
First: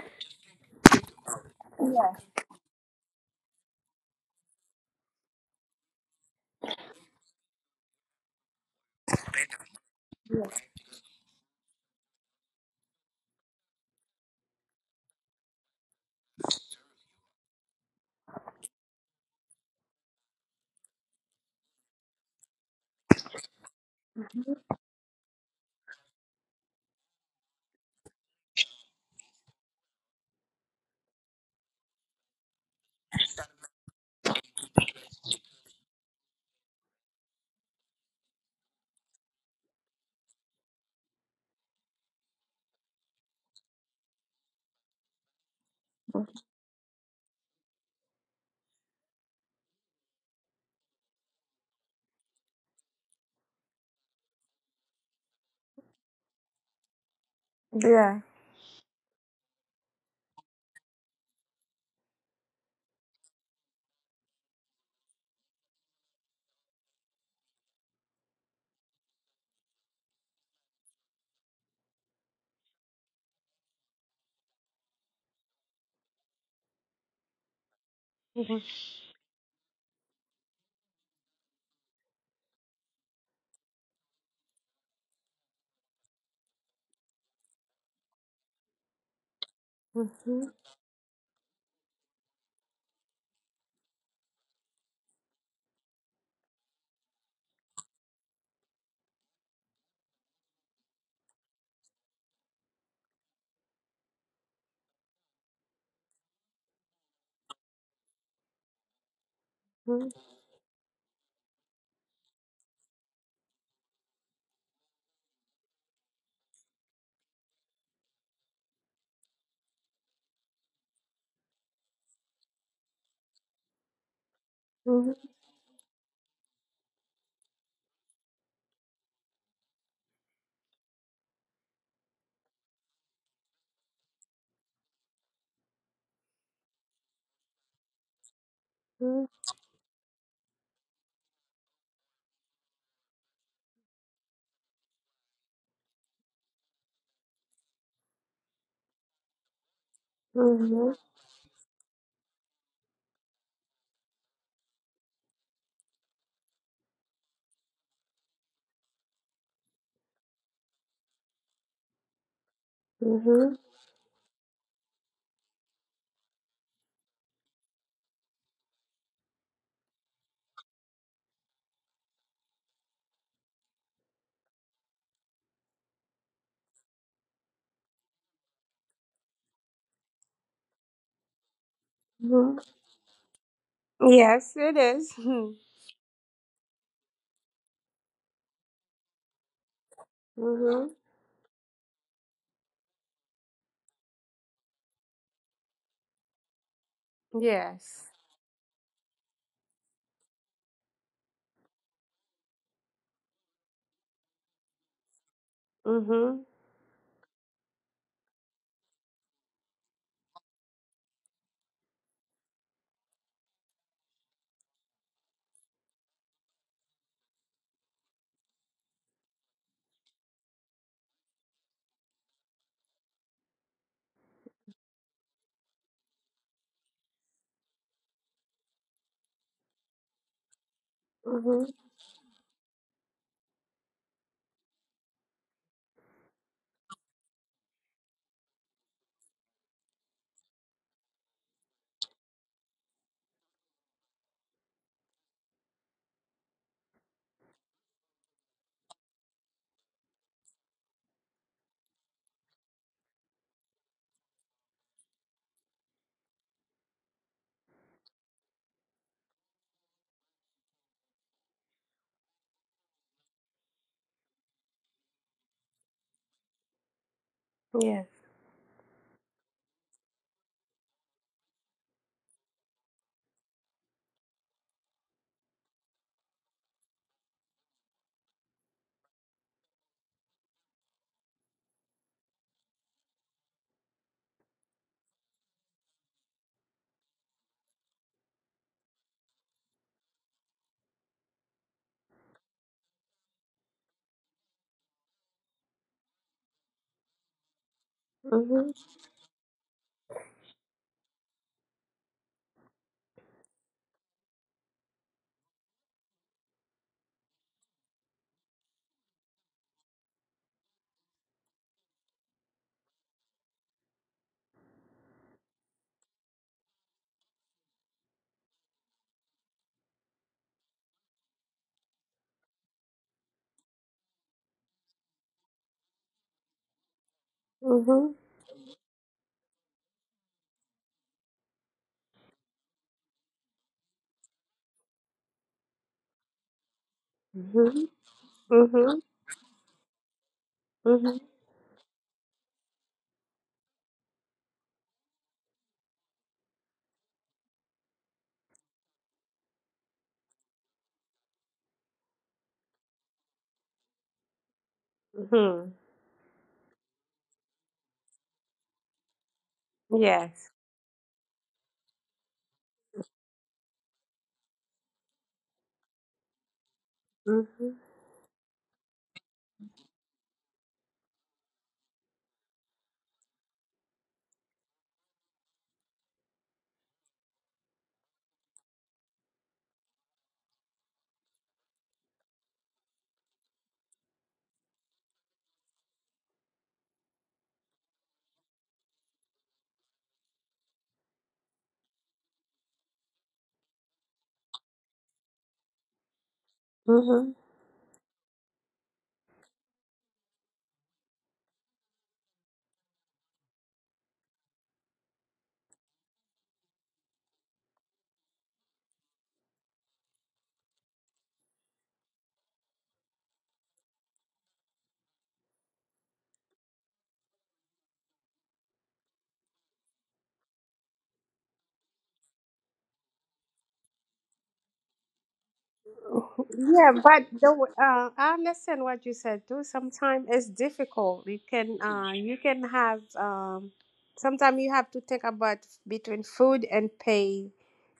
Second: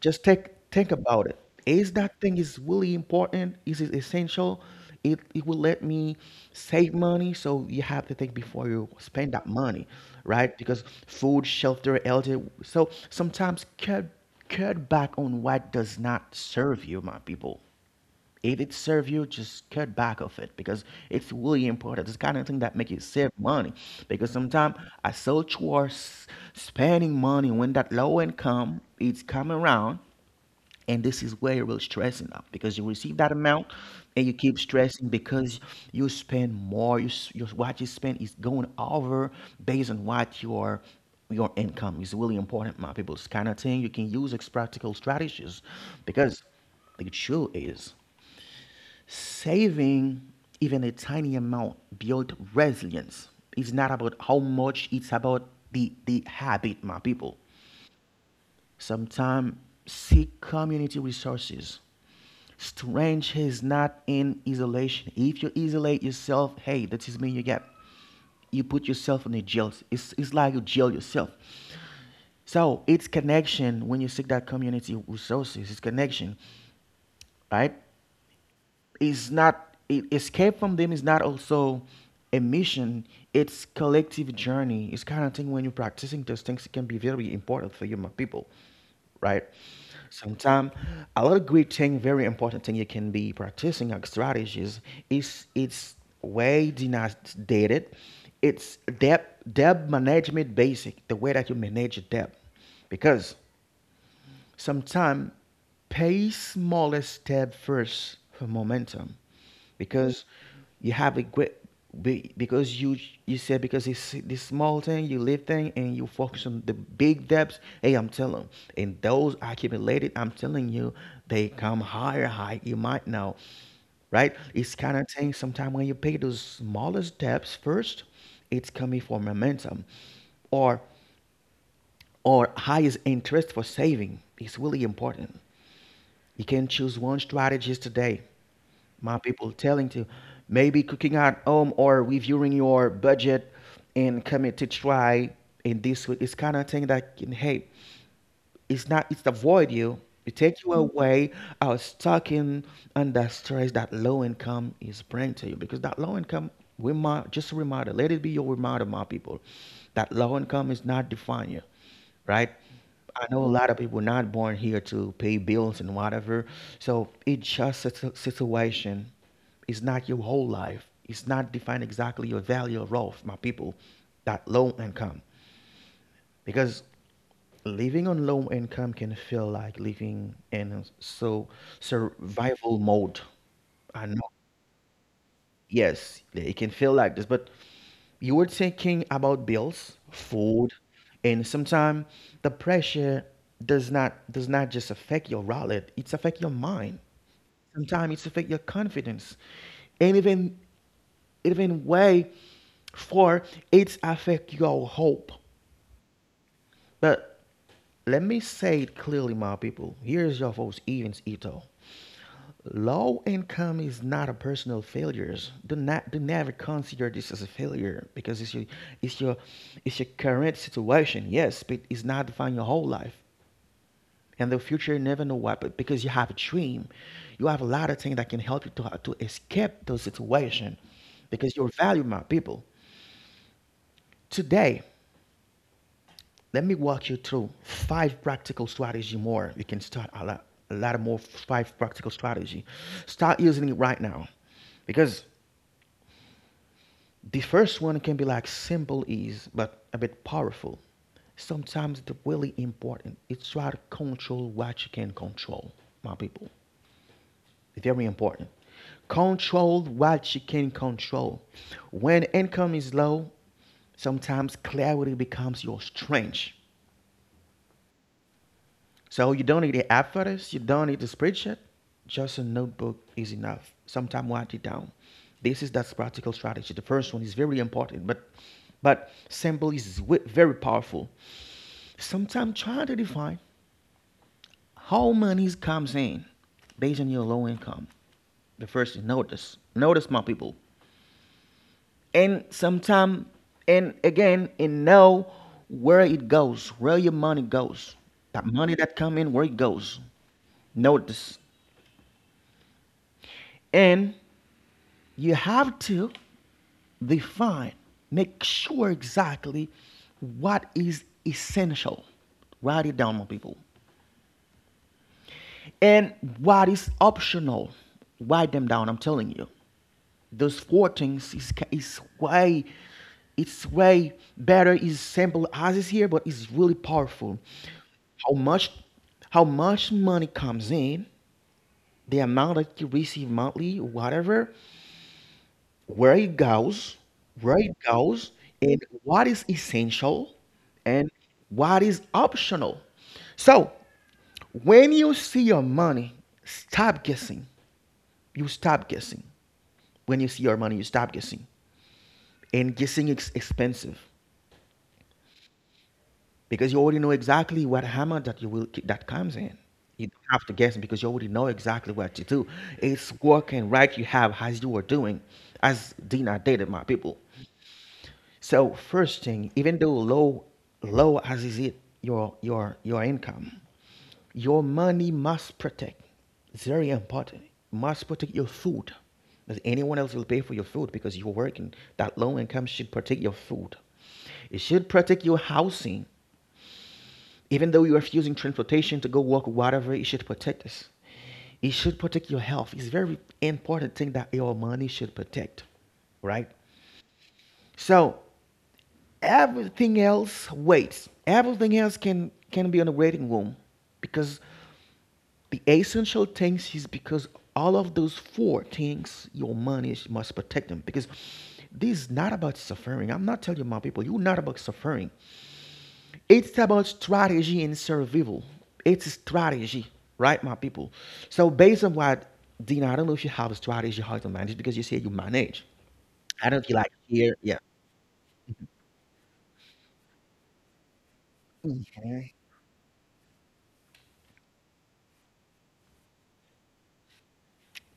Speaker 1: just take think about it. Is
Speaker 2: Yeah.
Speaker 1: that thing is really important, is it essential? It will let me save money, so you have to think before you spend that money,
Speaker 2: Yeah.
Speaker 1: right? Because food, shelter, elder, so sometimes cut back on what does not serve you, my people. If it serve you, just cut back of it, because it's really important. It's kind of thing that make you save money, because
Speaker 2: mm-hmm.
Speaker 1: sometimes I so are spending money when that low income it's coming around, and this is where you will stressing up because you receive that amount and you keep stressing because you spend more. You, your what you spend is going over based on what your income is really important, my people. It's kind of thing you can use as practical strategies, because the truth is, saving even a tiny amount builds resilience. It's not about how much, it's about the habit, my people.
Speaker 2: Yeah.
Speaker 1: Sometimes seek community resources. Strength is not in isolation. If you isolate yourself, hey, that is me. You get, you put yourself in a jail. It's like you jail yourself. So it's connection when you seek that community resources. It's connection, right?
Speaker 2: Mhm.
Speaker 1: Is not escape from them, is not also a mission, it's collective journey. It's kind of thing when you're practicing those things, it can be very important for you, my people, right?
Speaker 2: Mhm.
Speaker 1: Sometimes a lot of great thing, very important thing you can be practicing like strategies, is it's way denominated. It's debt management basic, the way that you manage your debt. Because sometimes pay smaller step first for momentum, because you have a great because you said because it's this small thing, you live thing, and you focus on the big depths. Hey, I'm telling, and those accumulated, I'm telling you, they come higher, high, you might know, right? It's kind of
Speaker 2: Mhm.
Speaker 1: thing sometimes when you pay those smaller steps first, it's coming for momentum, or or highest interest for saving. It's really important. You can choose one strategy today, my
Speaker 2: Mhm.
Speaker 1: people, telling to maybe cooking at home or reviewing your budget, and commit to try in this week. It's kind of thing that can help. It's not, it's avoid you, it
Speaker 2: Mhm.
Speaker 1: takes you
Speaker 2: Mhm.
Speaker 1: away. I was talking under stress that low income is bringing to you, because that low income, we might just a reminder, let it be your reminder, my people, that low income is not define you, right? I know a
Speaker 2: Mhm.
Speaker 1: lot of people not born here to pay bills and whatever. So it's just a situation. It's not your whole life. It's not define exactly your value of wealth, my people. That low income, because living on low income can feel like living in so
Speaker 2: Mhm.
Speaker 1: survival mode. I know.
Speaker 2: Yes, it is. *laughs* Mhm.
Speaker 1: Yes, yeah, it can feel like this, but you were thinking about bills, food,
Speaker 2: Mhm.
Speaker 1: and sometimes the pressure, does not just affect your wallet, it's affect your mind.
Speaker 2: Yes.
Speaker 1: Sometimes it's affect your confidence. And even way for it's affect your hope.
Speaker 2: Mhm.
Speaker 1: But let me say it clearly, my people. Here's your host, Evans Ito. Low income is not a personal failure. Do never consider this as a failure, because it's your it's your it's your current situation, yes, but it's not defining your whole life. And the future you never know what, but because you have a dream, you have a lot of things that can help you to escape those situation, because
Speaker 2: Mhm.
Speaker 1: you're valued, my people. Today, let me walk you through five practical strategy more. You can start a lot more five practical strategy. Start using it right now, because the first one can be like simple is, but a bit powerful. Sometimes it's really important. It's try to control what you can control, my people. It's very important. Control what you can control. When income is low, sometimes clarity becomes your strength.
Speaker 2: Yes.
Speaker 1: So you don't need the app for this. You don't need the spreadsheet. Just a notebook is enough. Sometimes write it down. This is that practical strategy. The first one is very important, but simple is very powerful. Sometimes try to define how money comes in based on your low income. The first is notice. Notice, my people. And sometimes and again and know where it goes, where your money goes. That
Speaker 2: Mhm.
Speaker 1: money that come in, where it goes. Notice. And you have to define, make sure exactly what is essential. Write it down, my people. And what is optional. Write them down, I'm telling you. Those four things is way, it's way better, is simple as is here, but it's really powerful.
Speaker 2: Mhm.
Speaker 1: How much, how much money comes in, the amount that you receive monthly, whatever, where it goes, where
Speaker 2: Mhm.
Speaker 1: it goes, and
Speaker 2: Mhm.
Speaker 1: what is essential and
Speaker 2: Mhm.
Speaker 1: what is optional. So when you see your money, stop guessing. You stop guessing. When you see your money, you stop guessing. And guessing is expensive
Speaker 2: Mhm.
Speaker 1: because you already know exactly what hammer that you will that comes in. You don't have
Speaker 2: Yes.
Speaker 1: to guess because you already know exactly what to do. It's working, right, you have as you are doing, as Dina did, my people.
Speaker 2: Mhm.
Speaker 1: So first thing, even though low, low as is it your your income, your money must protect. It's very important. Must protect your food. Because anyone else will pay for your food because you're working. That low income should protect your food. It should protect your housing. Even though you are using transportation to go work, whatever, it should protect us. It should protect your health. It's very important thing that your money should protect, right?
Speaker 2: Mhm.
Speaker 1: So everything else waits. Everything else can be on the waiting room, because the essential things is because all of those four things your money must protect them, because this is not about suffering. I'm not telling you, my people, you're not about suffering. It's about strategy and survival. It's strategy, right, my people? So based on what, Dina, I don't know if you have a strategy how to manage because you say you manage. I don't feel
Speaker 2: Yeah,
Speaker 1: like
Speaker 2: but
Speaker 1: here, yeah,
Speaker 2: I understand what you said too. Sometimes it's difficult.
Speaker 1: okay.
Speaker 2: You can have sometimes you have to think about between food and pay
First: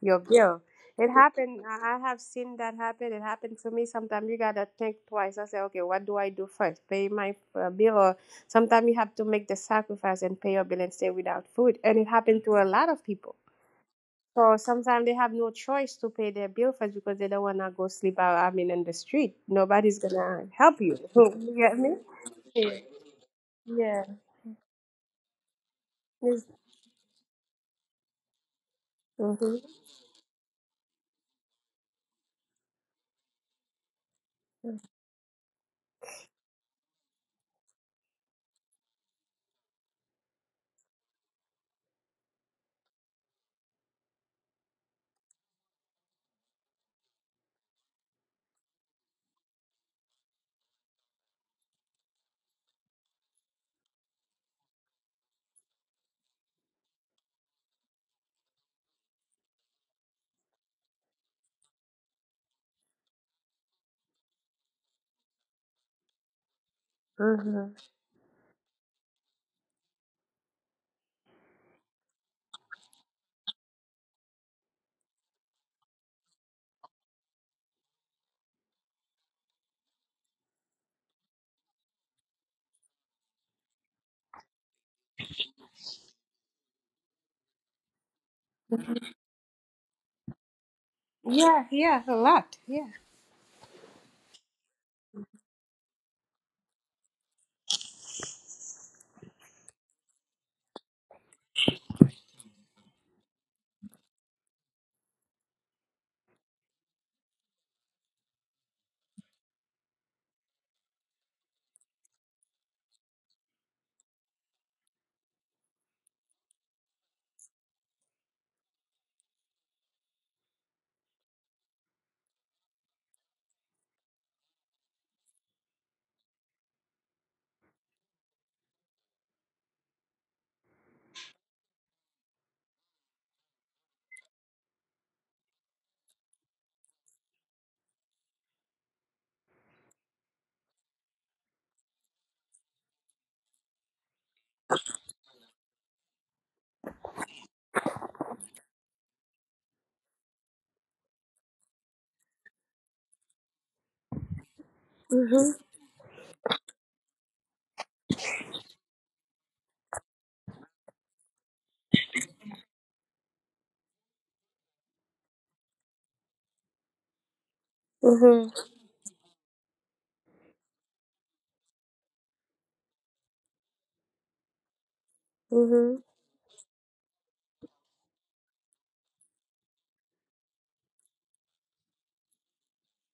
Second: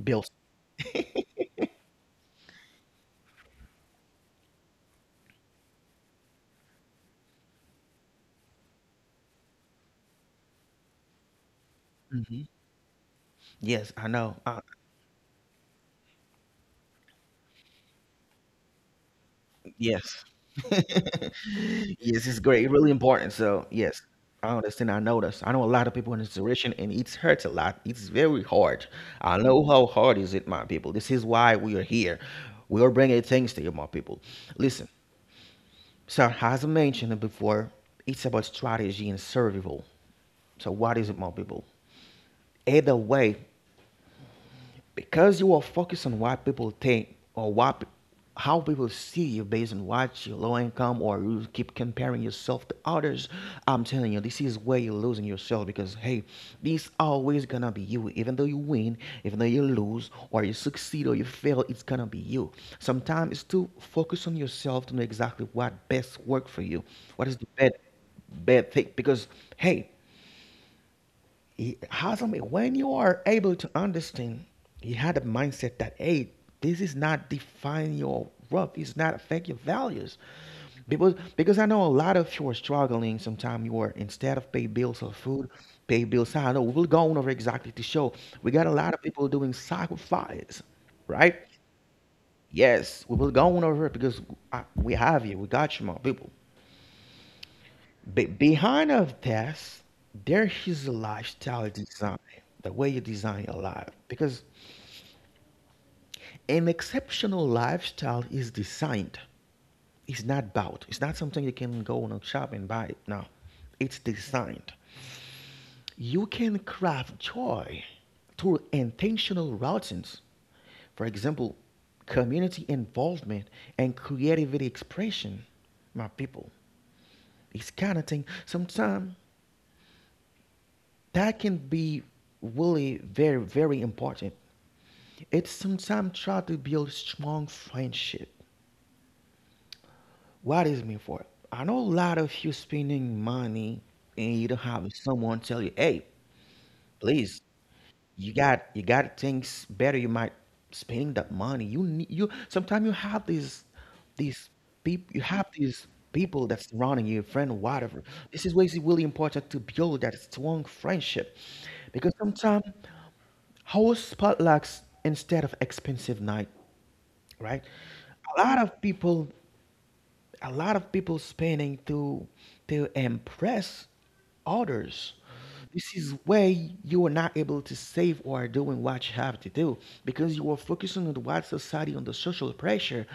Speaker 2: your
Speaker 1: Bills.
Speaker 2: bill. It happened. I have seen that happen. It happened to me. Sometimes you gotta think twice. I say, okay, what do I do first? Pay my bill, or sometimes you have to make the sacrifice and pay your bill and stay without food. And it
Speaker 1: Hmm.
Speaker 2: happened to a lot of people.
Speaker 1: Yes, I know.
Speaker 2: So sometimes they have no choice to pay their bill first, because they don't wanna go sleep out. I mean, in the street, nobody's
Speaker 1: Yes.
Speaker 2: gonna
Speaker 1: *laughs*
Speaker 2: help you. *laughs*
Speaker 1: yes,
Speaker 2: You get me?
Speaker 1: it's great. It's really important. So yes,
Speaker 2: Yeah.
Speaker 1: I understand. I know this. I know a lot of people in this
Speaker 2: Yes.
Speaker 1: situation, and it hurts a lot. It's very hard. I
Speaker 2: Mhm.
Speaker 1: know how hard is it, my people. This is why we are here. We are bringing things to you, my people. Listen. So as I mentioned it before, it's about strategy and survival. So what is it, my people? Either way, because you are focused on what people think or what how people see you based on what your low income, or you keep comparing yourself to others, I'm telling you, this is where you're losing yourself. Because hey, this always gonna be you. Even though you win, even though you lose, or you succeed or you fail, it's gonna be you. Sometimes it's to focus on yourself, to know exactly what best work for you. What is the best
Speaker 2: Mhm.
Speaker 1: bad thing? Because hey, it has a, when you are able to understand, you had a mindset that, hey, this is not define your rough, it's not affect your values. Because I know a lot of you are struggling. Sometimes you are instead of pay bills or food, pay bills. I know we'll go over exactly to show we got a lot of people doing sacrifice, right?
Speaker 2: Yeah. Yeah. A lot. Yeah.
Speaker 1: Yes, we will go over it because I, we have you. We got you, my people. But behind of this, there is a lifestyle design, the way you design your life. Because an exceptional lifestyle is designed. It's not bought. It's not something you can go on a shop and buy it. No, it's designed. You can craft joy through intentional routines. For example, community involvement and creativity expression, my people. It's kind of thing. Sometimes that can be really very important. It's sometimes try to build strong friendship. What is me for? I know a lot of you spending money, and you don't have someone tell you, hey, please, you got things better. You might spending that money you need. You sometimes you have these these people, you have
Speaker 2: Mhm.
Speaker 1: these people that's surrounding you, friend, whatever. This is why it's really important to build that strong friendship. Because sometimes house potlucks instead of expensive night, right? A
Speaker 2: Mhm.
Speaker 1: lot of people, a lot of people spending to impress others. This
Speaker 2: Mhm.
Speaker 1: is where you are not able to save or doing what you have to do, because you are focusing on the white society, on the social pressure,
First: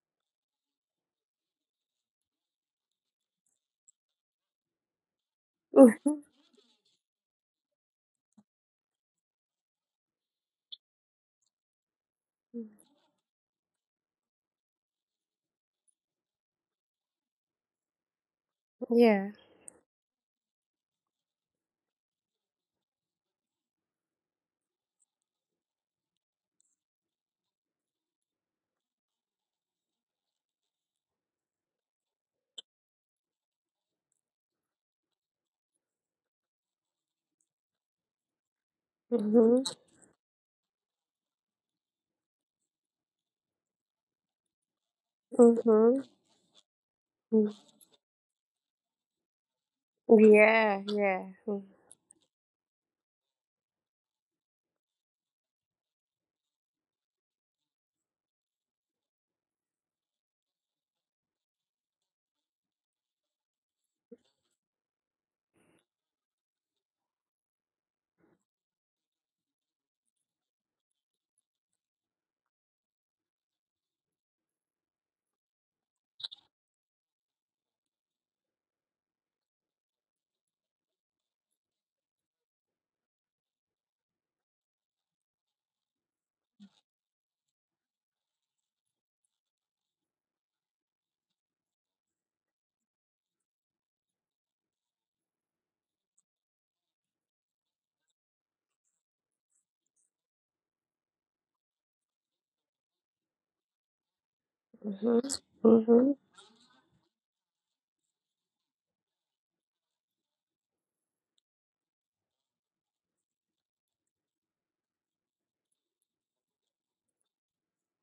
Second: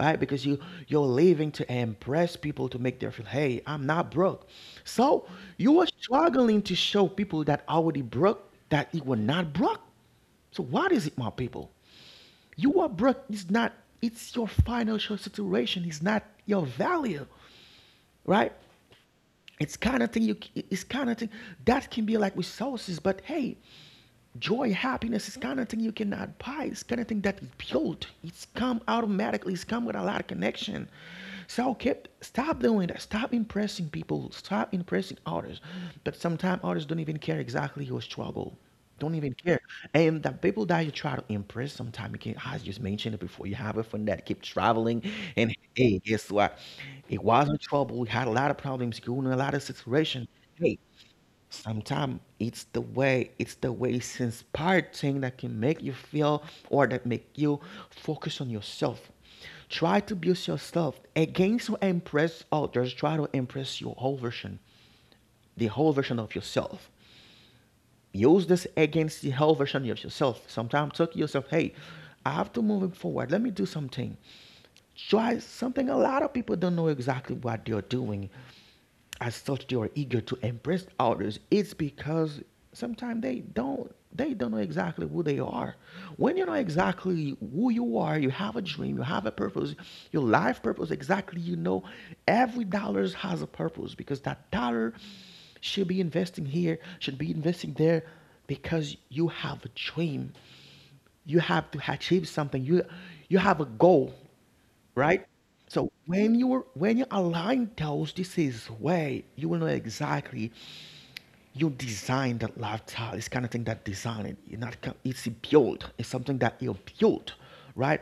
Speaker 1: right? Because you're living to impress people to make them feel, hey, I'm not broke. So you are
Speaker 2: Mm.
Speaker 1: struggling to show people that already broke that you were not broke. So what is it, my people? You
Speaker 2: *laughs*
Speaker 1: are broke. It's not. It's your financial situation. It's not your value, right?
Speaker 2: Yeah.
Speaker 1: It's kind of thing. You. It's kind of thing that can be like resources, but hey, joy, happiness is kind of thing you cannot buy. It's kind of thing that is built. It's come automatically. It's come with a lot of connection. So keep stop doing that. Stop impressing people. Stop impressing others. But sometimes others don't even care exactly your struggle. Don't even care.
Speaker 2: Mhm.
Speaker 1: And the people that you try to impress sometimes you can, I just mentioned it before. You have a friend that keep traveling, and hey,
Speaker 2: Mhm.
Speaker 1: guess what? It was
Speaker 2: Mm.
Speaker 1: in trouble. He had a lot of problems, going in a lot of situation. Hey,
Speaker 2: Yeah. Yeah. Mhm.
Speaker 1: sometimes it's the way, it's the way it's inspired thing that can make you feel or that make you focus on yourself. Try to build yourself against or impress others. Try to impress your whole version, the whole version of yourself. Use this against the whole version of yourself. Sometimes talk to yourself, hey, I have to move forward. Let me do something. Try something. A lot of people don't know exactly what they're doing, as such they are eager to impress others. It's because sometimes they don't know exactly who they are. When you know exactly who you are, you have a dream, you have a purpose, your life purpose exactly, you know every dollar has a purpose. Because that dollar should be investing here, should be investing there, because you have a dream, you have to achieve something, you have a goal, right? So
Speaker 2: Mhm.
Speaker 1: when you are when you align those, this is way you will know exactly you design that lifestyle. It's kind of thing that design it. You're not it's built. It's something that you built, right?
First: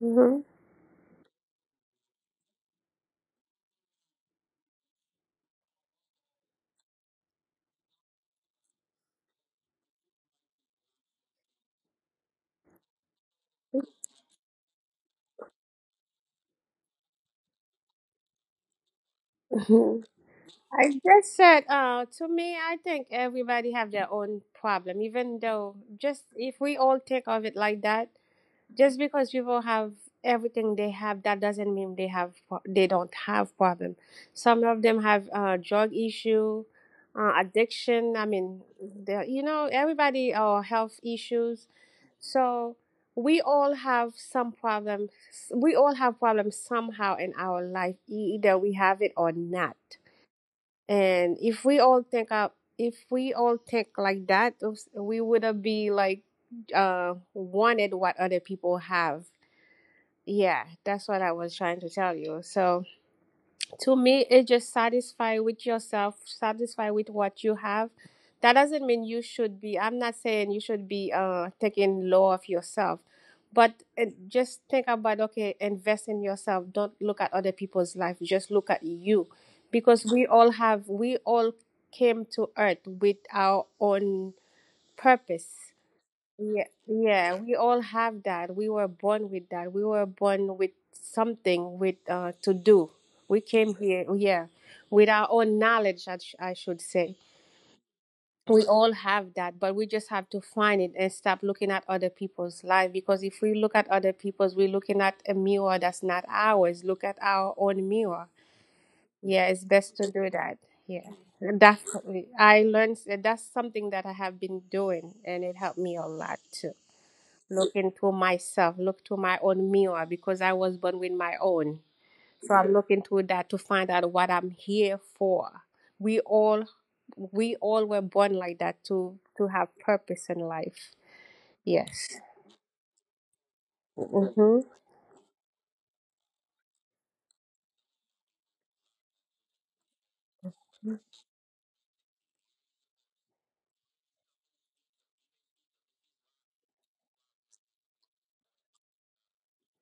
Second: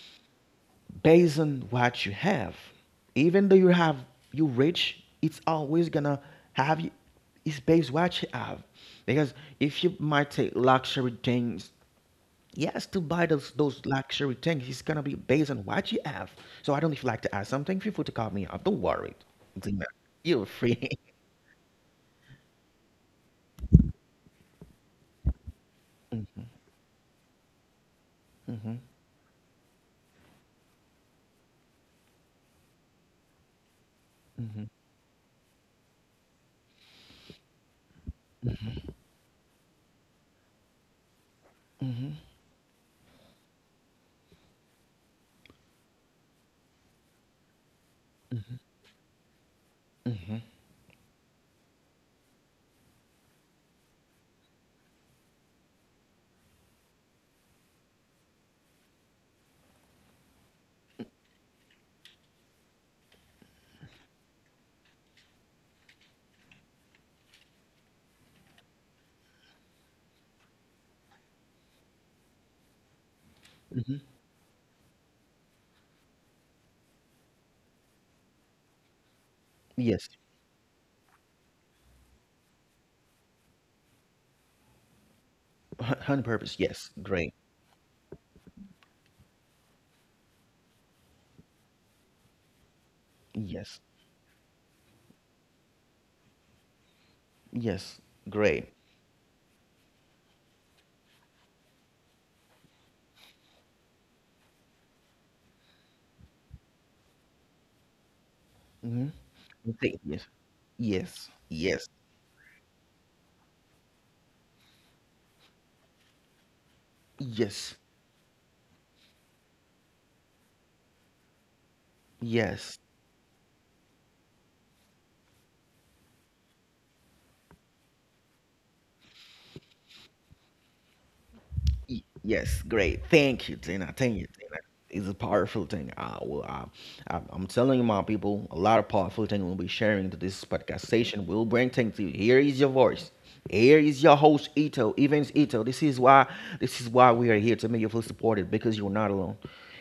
Speaker 2: Mhm. Mhm.
Speaker 1: Based on what you have. Even though you have you rich, it's always gonna have you, it's based what you have. Because if you might take luxury things, yes, to buy those luxury things, it's gonna be based on what you have. So I don't know if you like to add something, feel free to call me up, don't worry, Zina.
Speaker 2: *laughs*
Speaker 1: You're free.
Speaker 2: I just said, to me, I think everybody have their own problem. Even though, just if we all think of it like that, just because people have everything they have, that doesn't mean they have they don't have problem. Some of them have drug issue, addiction. I mean, everybody, or health issues. So we all have some problems. We all have problems somehow in our life. Either we have it or not. And if we all think up, if we all think like that, oops, we wouldn't be like wanted what other people have. Yeah, that's what I was trying to tell you. So to me, it's just satisfied with yourself, satisfied with what you have. That doesn't mean you should be I'm not saying you should be taking low of yourself. But just think about, okay, invest in yourself, don't look at other people's life, just look at you,
Speaker 1: *laughs*
Speaker 2: because
Speaker 1: yes.
Speaker 2: we all came to earth with our own purpose.
Speaker 1: Hun- on purpose,
Speaker 2: Yeah,
Speaker 1: yes,
Speaker 2: yeah,
Speaker 1: great.
Speaker 2: we all have that. We were born with that. We were born with something with to do. We came
Speaker 1: Yes,
Speaker 2: here, yeah, with our own knowledge, I should say.
Speaker 1: yes,
Speaker 2: We
Speaker 1: great.
Speaker 2: all have that, but we just have to find it, and stop looking at other people's life, because if we look at other people's, we're looking at a mirror that's not ours. Look at our own mirror.
Speaker 1: Mm-hmm.
Speaker 2: Yeah, it's best to
Speaker 1: Yes,
Speaker 2: do that. Yeah.
Speaker 1: yes,
Speaker 2: That's
Speaker 1: yes,
Speaker 2: I learned, that's something that I have been doing, and it helped me a lot too,
Speaker 1: yes,
Speaker 2: looking to myself, look to my own mirror, because I was born with my own. So I'm
Speaker 1: yes.
Speaker 2: looking to that to find out what I'm here for. We all we all were born like that, to have purpose in life.
Speaker 1: Y-
Speaker 2: Yes.
Speaker 1: yes, great. Thank you, Tina. Thank you, Tina.
Speaker 2: Mhm.
Speaker 1: It's a powerful thing. I will. I'm telling you, my people, a lot of powerful thing will be sharing to this podcast station. We'll bring things to you. Here is your voice. Here is your host, Ito. Evans Ito. This is why. This is why we are here to make you feel supported because you're not alone.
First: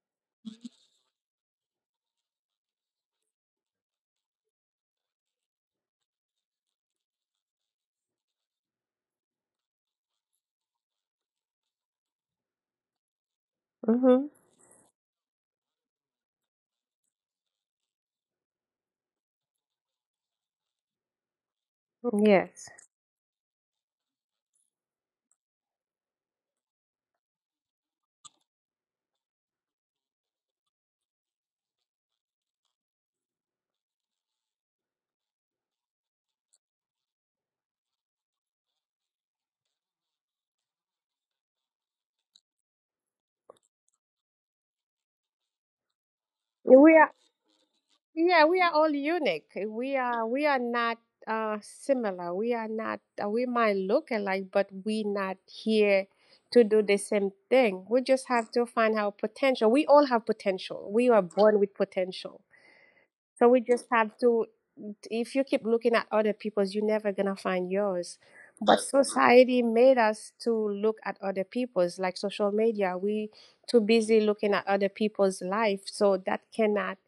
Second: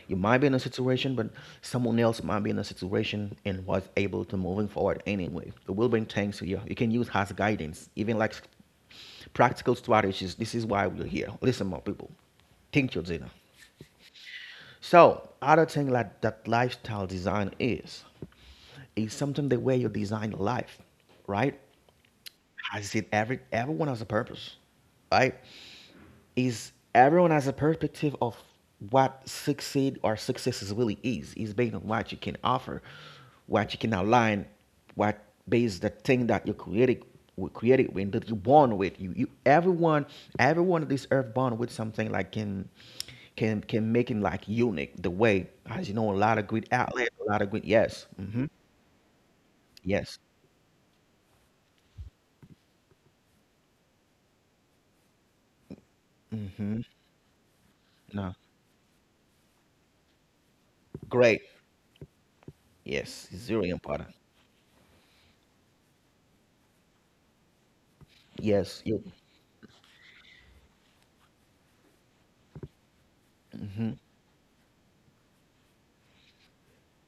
Speaker 1: You might be in a situation, but someone else might be in a situation and was able to moving forward anyway. The will bring things to you. You can use as guidance, even like practical strategies. This is why we're here. Listen, more people. Think your dinner.
Speaker 2: Mhm.
Speaker 1: So, other thing like that lifestyle design is something the way you design life, right?
Speaker 2: Yes.
Speaker 1: Has it everyone has a purpose, right? Is everyone has a perspective of what succeed or success is really is. Is based on what you can offer, what you can outline, what based the thing that you created, were created with, that you born with. You everyone, everyone of this earth born with something like can can make it like unique the way, as you know, a lot of great
Speaker 2: We
Speaker 1: outlet,
Speaker 2: are,
Speaker 1: a lot of great, yes.
Speaker 2: yeah,
Speaker 1: Hmm.
Speaker 2: we are all unique.
Speaker 1: Yes.
Speaker 2: We are not similar, we are not, we might look alike, but we not here to
Speaker 1: Hmm.
Speaker 2: do the same thing. We just
Speaker 1: No.
Speaker 2: have to find our potential. We all have potential. We are
Speaker 1: Great.
Speaker 2: born with potential.
Speaker 1: Yes. It's
Speaker 2: So we
Speaker 1: very
Speaker 2: just have
Speaker 1: important.
Speaker 2: to, if you keep looking at other people's, you're never gonna find yours.
Speaker 1: Yes.
Speaker 2: But
Speaker 1: You.
Speaker 2: society made us to look at other people's, like social media. We too
Speaker 1: Hmm.
Speaker 2: busy looking at other people's life, so that cannot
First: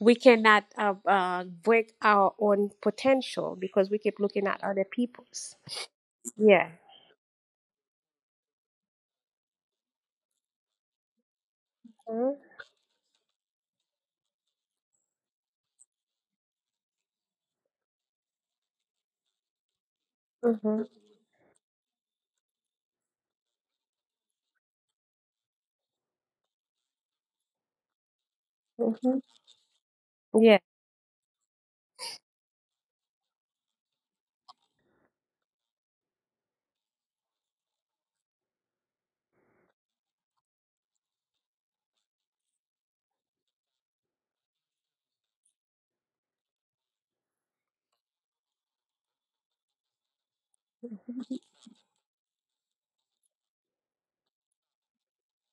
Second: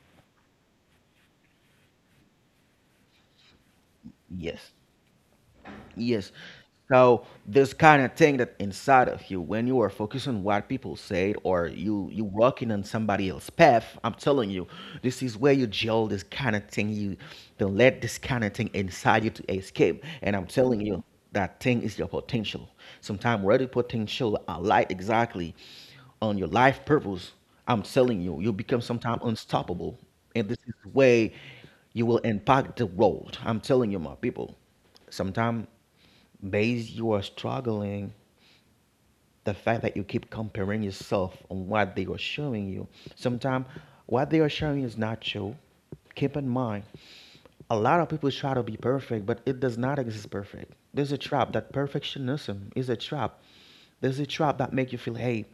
Speaker 2: we cannot break our own potential, because we keep looking at
Speaker 1: Yes.
Speaker 2: other people's.
Speaker 1: Yes.
Speaker 2: Yeah.
Speaker 1: So this kind of thing that inside of you, when you are focused on what people say or you walking on somebody else's path, I'm telling you, this is where you gel this kind of thing. You don't let this kind of thing inside you to escape. And I'm telling
Speaker 2: Mm-hmm.
Speaker 1: you, that thing is your potential. Sometimes where the potential alight exactly on your life purpose, I'm telling you, you become
Speaker 2: Hmm.
Speaker 1: sometimes unstoppable. And this
Speaker 2: Yeah.
Speaker 1: is the way you will impact the world. I'm telling you, my people. Sometimes, base you are struggling, the fact that you keep comparing yourself on what they are showing you. Sometimes, what they are showing is not true. Keep in mind, a lot of people try to be perfect, but it does not exist perfect. There's a trap. That perfectionism is a trap. There's a trap that make you feel, hey,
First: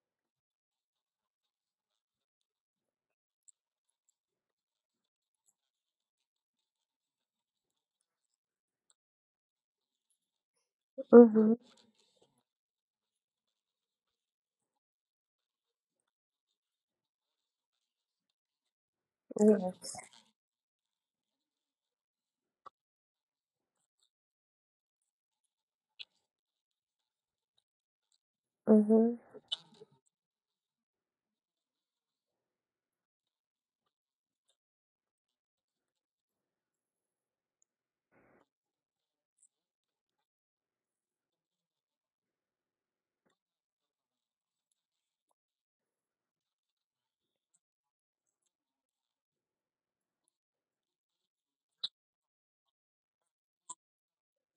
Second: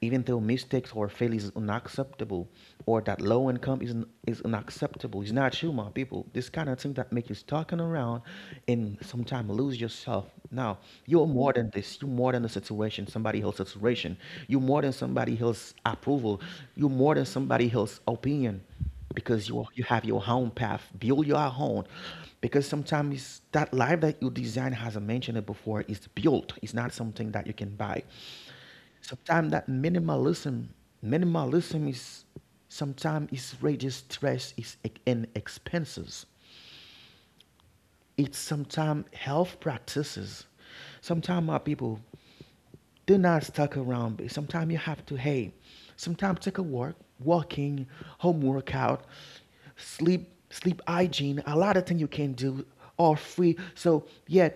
Speaker 1: even though mistakes or failures is unacceptable, or that low income is unacceptable. It's not you, my people. This kind of thing that make you stalking around and sometimes lose yourself. Now you're more
Speaker 2: Mm-hmm.
Speaker 1: than this, you're more than the situation, somebody else's situation. You're more than somebody else's approval, you're more than somebody else's opinion, because you
Speaker 2: Yes.
Speaker 1: have your own path, build your own. Because sometimes that life that you design, as I mentioned it before, is built. It's not something that you can buy.
Speaker 2: Mm-hmm.
Speaker 1: Sometimes that minimalism, minimalism is sometimes is reduce stress, is and expenses. It's sometimes health practices. Sometimes our people, do not stuck around. Sometimes you have to, hey, sometimes take a walk, walking, home workout, sleep, sleep hygiene, a lot of things you can do are free. So yeah,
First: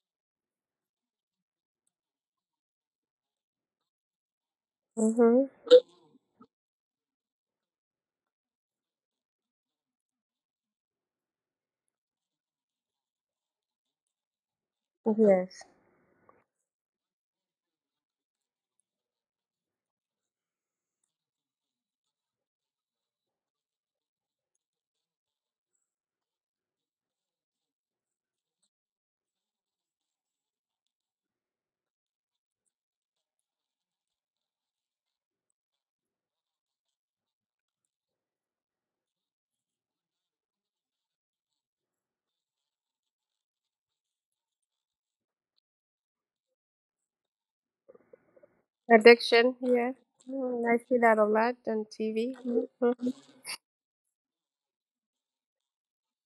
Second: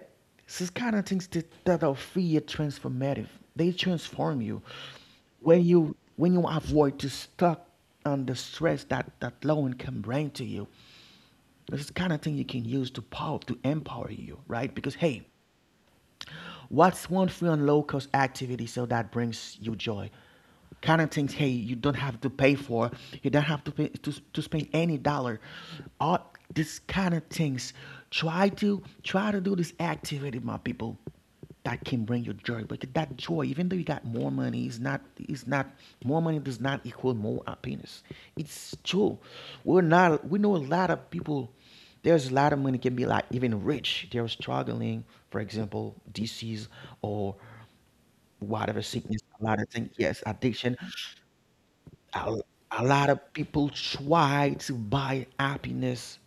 Speaker 1: this is kind of things that, that are free are transformative. They transform you.
Speaker 2: Mm-hmm.
Speaker 1: When you avoid to stuck on the stress that loan can bring to you, this is kind of thing you can use to power to empower you, right? Because hey,
Speaker 2: Yes.
Speaker 1: what's one free and low cost activity so that brings you joy? Kind of things, hey, you don't have to pay for, you don't have to pay to spend any dollar. All these kind of things. Try to do this activity, my people. That can bring you joy, but that joy, even though you got more money, is not more money does not equal more happiness. It's true. We're not, we know a lot of people. There's a lot of money, can be like even rich, they're struggling, for example disease or whatever sickness, a
Speaker 2: Addiction.
Speaker 1: lot of things,
Speaker 2: Yeah.
Speaker 1: yes, addiction.
Speaker 2: I see that a lot on
Speaker 1: A,
Speaker 2: TV.
Speaker 1: a
Speaker 2: Hmm.
Speaker 1: lot of people try to buy happiness.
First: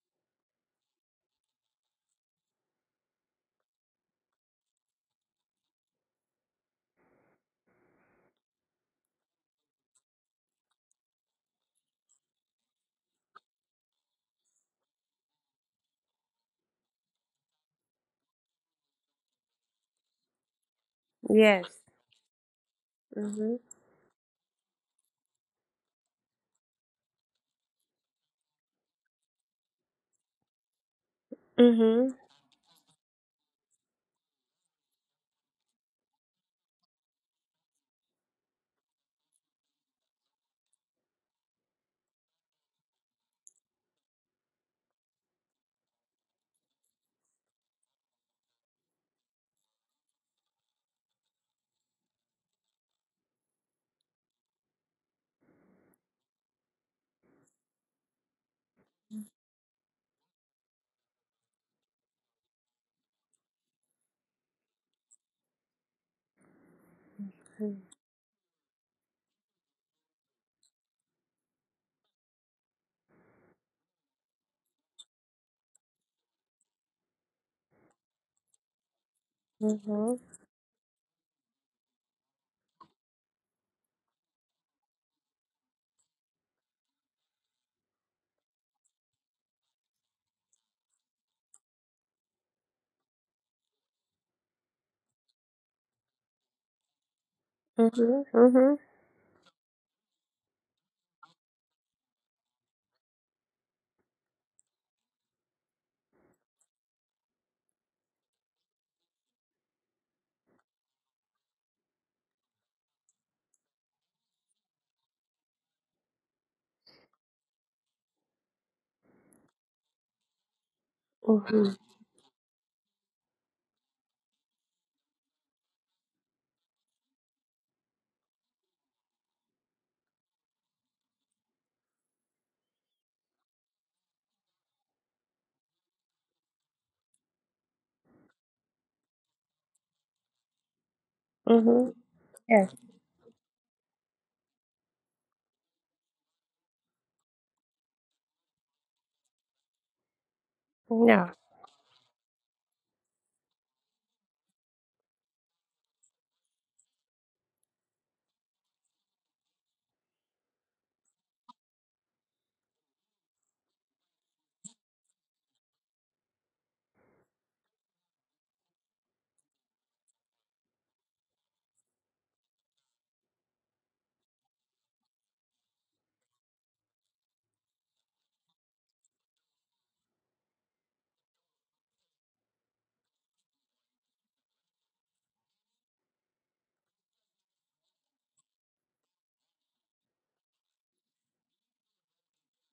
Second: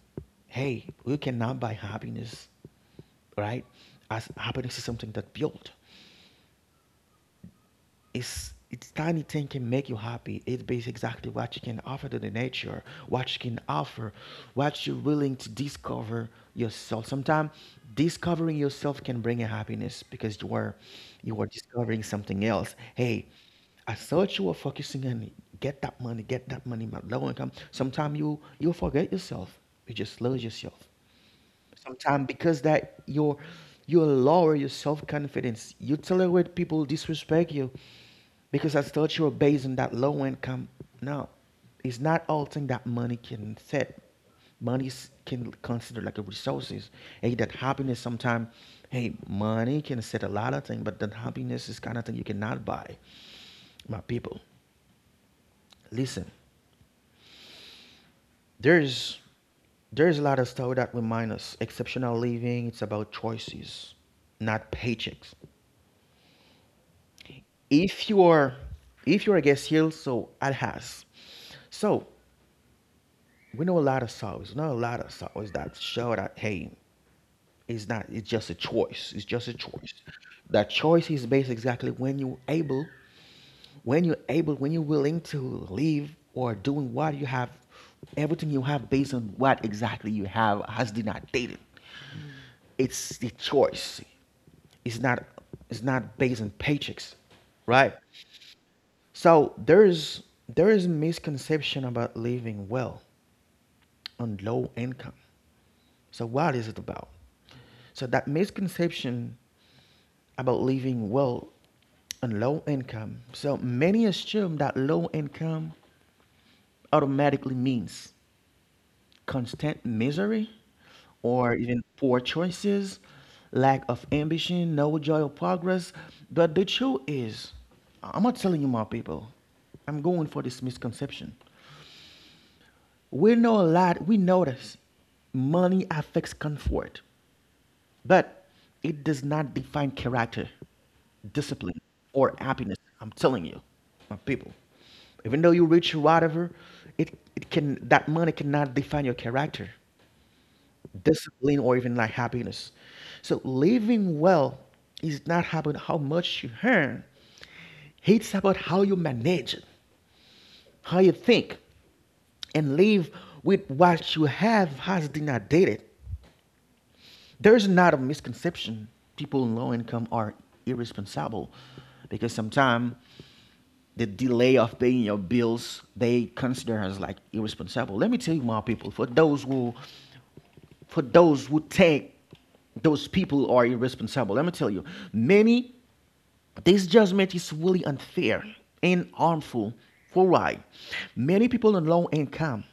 Speaker 1: Hey, we cannot buy happiness, right? As happiness is something that built. It's tiny thing can make you happy. It based exactly what you can offer to the nature, what you can offer, what you're willing to discover yourself. Sometimes discovering yourself can bring a happiness because you are
Speaker 2: Yes.
Speaker 1: discovering something else. Hey,
Speaker 2: Mm-hmm.
Speaker 1: I thought you were focusing on get that money, my low income. Sometimes you forget yourself. You just lose yourself
Speaker 2: Mm-hmm.
Speaker 1: sometimes because that your you lower your self confidence. You tolerate people disrespect you because I thought you were based on that low income. No, it's not all thing that money can set. Can consider like a resources. Hey, that happiness sometimes. Hey, money can set a lot of things, but that happiness is kind of thing you cannot buy. My people, listen. There's there's a lot of stuff that remind us exceptional living. It's about choices, not paychecks. If you are if you're against heel, so it has. So we know a lot of songs, not a lot of songs that show that hey, it's not it's just a choice. It's just a choice.
Speaker 2: Mm-hmm.
Speaker 1: That choice is based exactly when you able, when you're willing to leave or doing what you have everything you have based on what exactly you have has been updated. It's the choice. It's not it's not based on paychecks. Right?
Speaker 2: Mm-hmm. Mm-hmm.
Speaker 1: So there is misconception about living well on low income. So what is it about? So that misconception about living well on low income. So many assume that low income automatically means constant misery or
Speaker 2: Mm-hmm.
Speaker 1: even poor choices, lack of ambition, no joy or progress. But the truth is, I'm not telling you my people. I'm going for this misconception. We know a lot, we know this. Money affects comfort, but it does not define character, discipline,
Speaker 2: Mm-hmm.
Speaker 1: or
Speaker 2: Yes.
Speaker 1: happiness. I'm telling you, my people. Even though you're rich or whatever, it can that money cannot define your character,
Speaker 2: No.
Speaker 1: discipline, or even like happiness. So living well is not about how much you earn. It's about how you manage it, how you think, and live with what you have has not dated. There's not a misconception. People in low income are irresponsible because sometimes the delay of paying your bills they consider as like irresponsible. Let me tell you, my people, for those who think those people are irresponsible. Let me tell you, many. This judgment is really unfair and harmful. For why? Many people on low income,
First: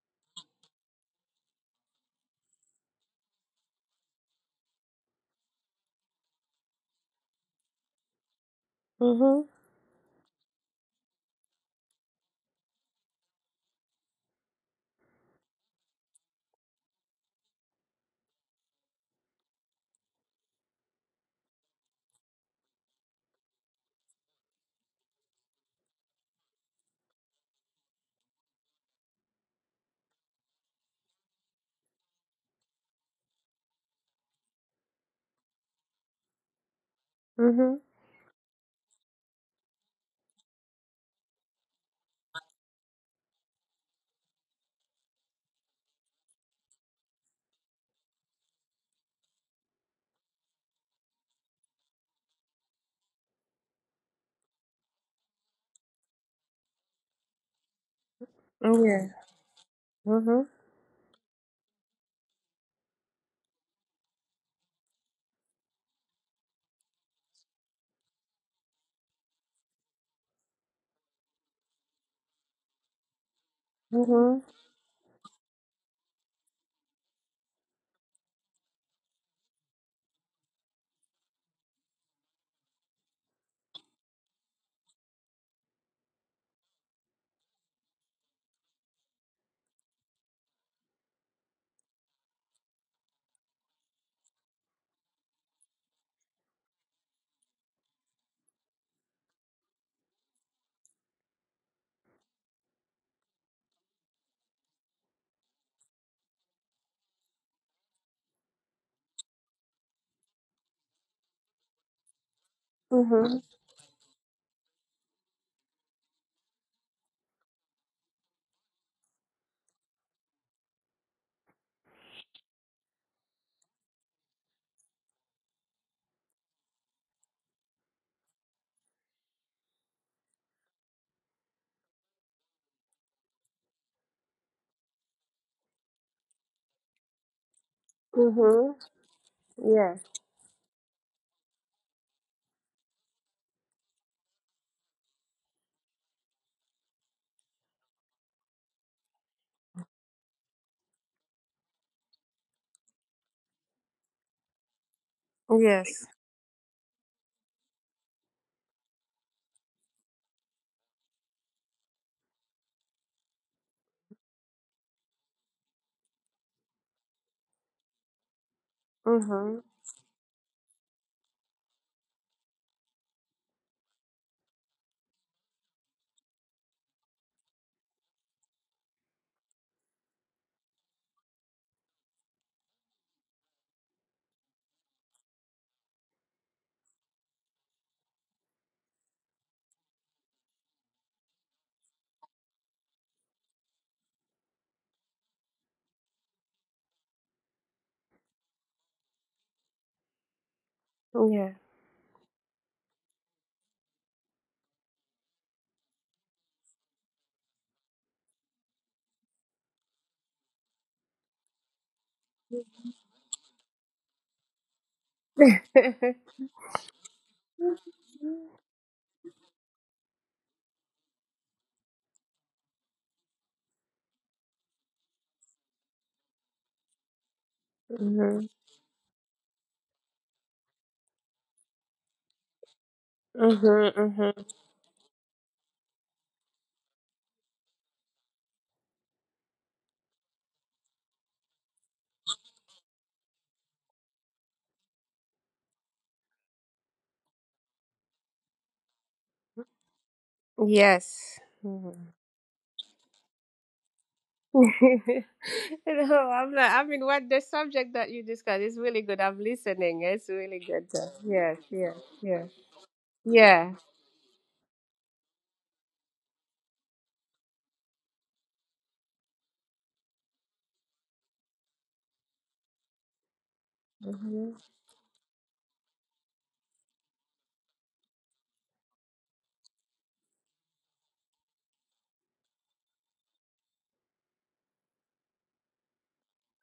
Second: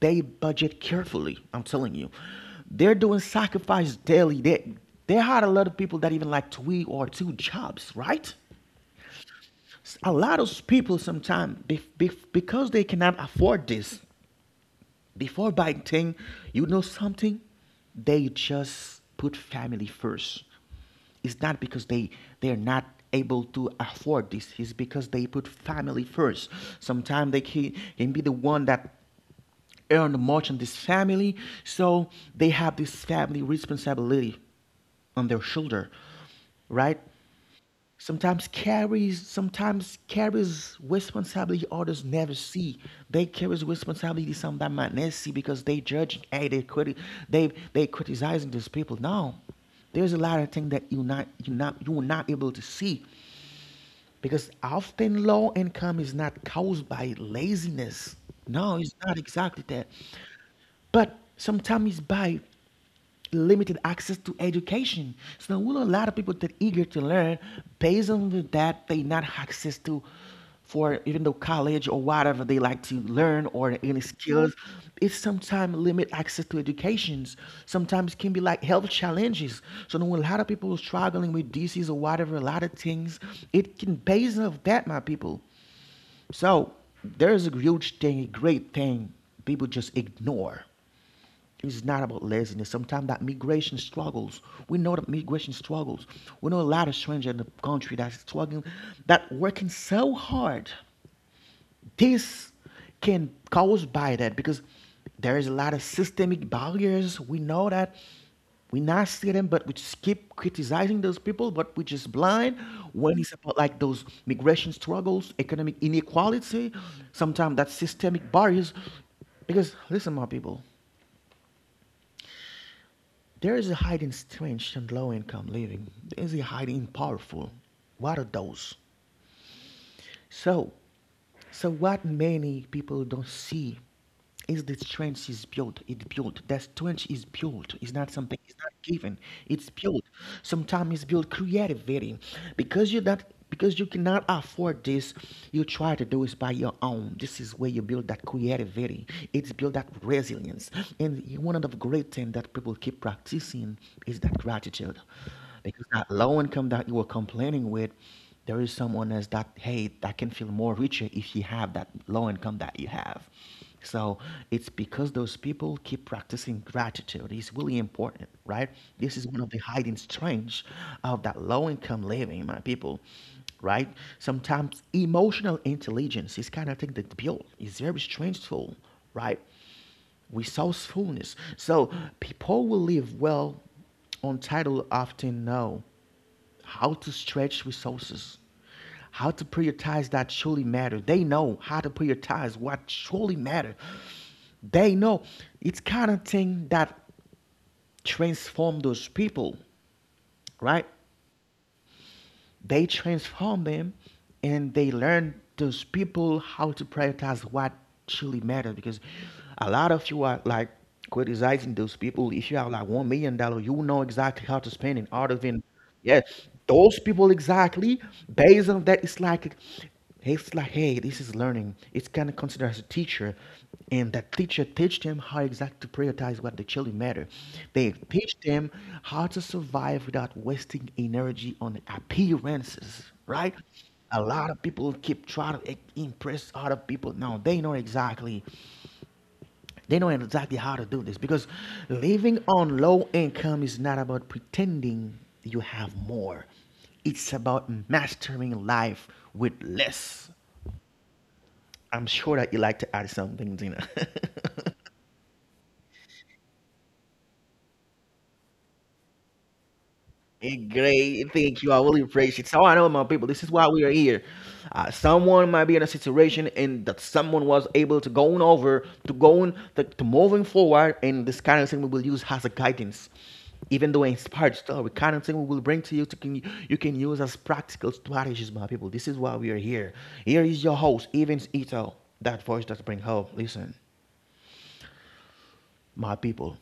Speaker 1: they budget carefully. I'm telling you, they're doing sacrifice daily. They had a lot of people that even like three or two jobs, right?
Speaker 2: Mm-hmm.
Speaker 1: A lot of people sometimes because they cannot afford this, before buying thing, you know something? They just put family first. It's not because they're not able to afford this. It's because they put family first. Sometimes they can be the one that earn much on this family, so they have this family responsibility on their shoulder, right?
Speaker 2: Mm-hmm.
Speaker 1: Sometimes carries responsibility others never see. They carries responsibility sometimes might not see because they judge. Hey, they criticizing these people. No, there's a lot of things that you're not able to see because often low income is not caused by laziness. No, it's
Speaker 2: Yeah.
Speaker 1: not exactly that,
Speaker 2: Mm-hmm. Mm-hmm.
Speaker 1: but sometimes it's by limited access to education. So there will a lot of people that eager to learn based on that they not access to for even though college or whatever they like to learn or any skills, it sometimes limit access to educations. Sometimes can be like health challenges. So when a lot of people struggling with disease or whatever, a lot of things, it can base off that, my people. So there's a huge thing, a great thing people just ignore. It's not about laziness. Sometimes that migration struggles. We know that migration struggles. We know a lot of strangers in the country that's struggling, that working so hard. This can cause by that because there is a lot of systemic barriers. We know that. We not see them, but we just keep criticizing those people, but we just blind when it's
Speaker 2: Mm-hmm.
Speaker 1: about like those migration struggles, economic inequality, sometimes that systemic barriers. Because listen, my people, there is a hiding strength in low income living. There is a hiding powerful. What are those? So so what many people don't see is the strength is built. It's built. That strength is built. It's not something. It's
Speaker 2: Mm-hmm.
Speaker 1: not given. It's
Speaker 2: Yeah.
Speaker 1: built. Sometimes it's built creativity, because you're not because you cannot afford this. You try to do it by your own. This is where you build that creativity. It's build that resilience. And one of the great things that people keep practicing is that gratitude, because
Speaker 2: Yes.
Speaker 1: that low income that you were complaining with, there is someone else that hey that can feel more richer if you have that low income that you have. So it's because those people keep practicing gratitude. It's really important, right? This is one of the
Speaker 2: Mhm.
Speaker 1: hiding strengths of that low income living, my people. Right. Sometimes emotional intelligence is kind of thing that built. It's very strange tool, right? Resourcefulness. So people will live well on title often know how to stretch resources, how to prioritize that truly matter. They know how to prioritize what truly matter. They know it's kind of thing that transform those people, right?
Speaker 2: Yeah.
Speaker 1: They transform them and they learn those people how to prioritize what truly matters because a lot of you are like criticizing those people. If you have like $1 million, you know exactly how to spend it other
Speaker 2: *laughs*
Speaker 1: than
Speaker 2: Mhm.
Speaker 1: yeah those people exactly based on that. Hey, this is learning. It's kind of considered as a teacher, and that teacher teach them how exactly to prioritize what the children matter. They teach
Speaker 2: Mhm.
Speaker 1: them how to survive without wasting energy on appearances, right? A
Speaker 2: Mhm.
Speaker 1: lot of people keep trying to impress other people. No, they know exactly. They know exactly how to do this because living on low income is not about pretending you have more. It's about mastering life with less.
Speaker 2: Yes.
Speaker 1: I'm
Speaker 2: Mhm.
Speaker 1: sure that you like to add something, Dina.
Speaker 2: *laughs* No,
Speaker 1: *laughs*
Speaker 2: I'm not. I mean, what the subject that you discussed is really good. I'm listening. It's really good.
Speaker 1: Great,
Speaker 2: Yes.
Speaker 1: thank you. I
Speaker 2: Yes.
Speaker 1: really appreciate
Speaker 2: Yes.
Speaker 1: it. So I know my people, this is why
Speaker 2: Yeah.
Speaker 1: we are here. Someone might be in a situation and that someone was able to go on over to moving forward, and this kind of thing we will use as a guidance. Even though
Speaker 2: Mhm.
Speaker 1: inspired story, kind of thing we will bring to you to can you can use as practical strategies, my people. This is why we are here. Here is your host, Evans Ito, that voice that bring hope. Listen, my people.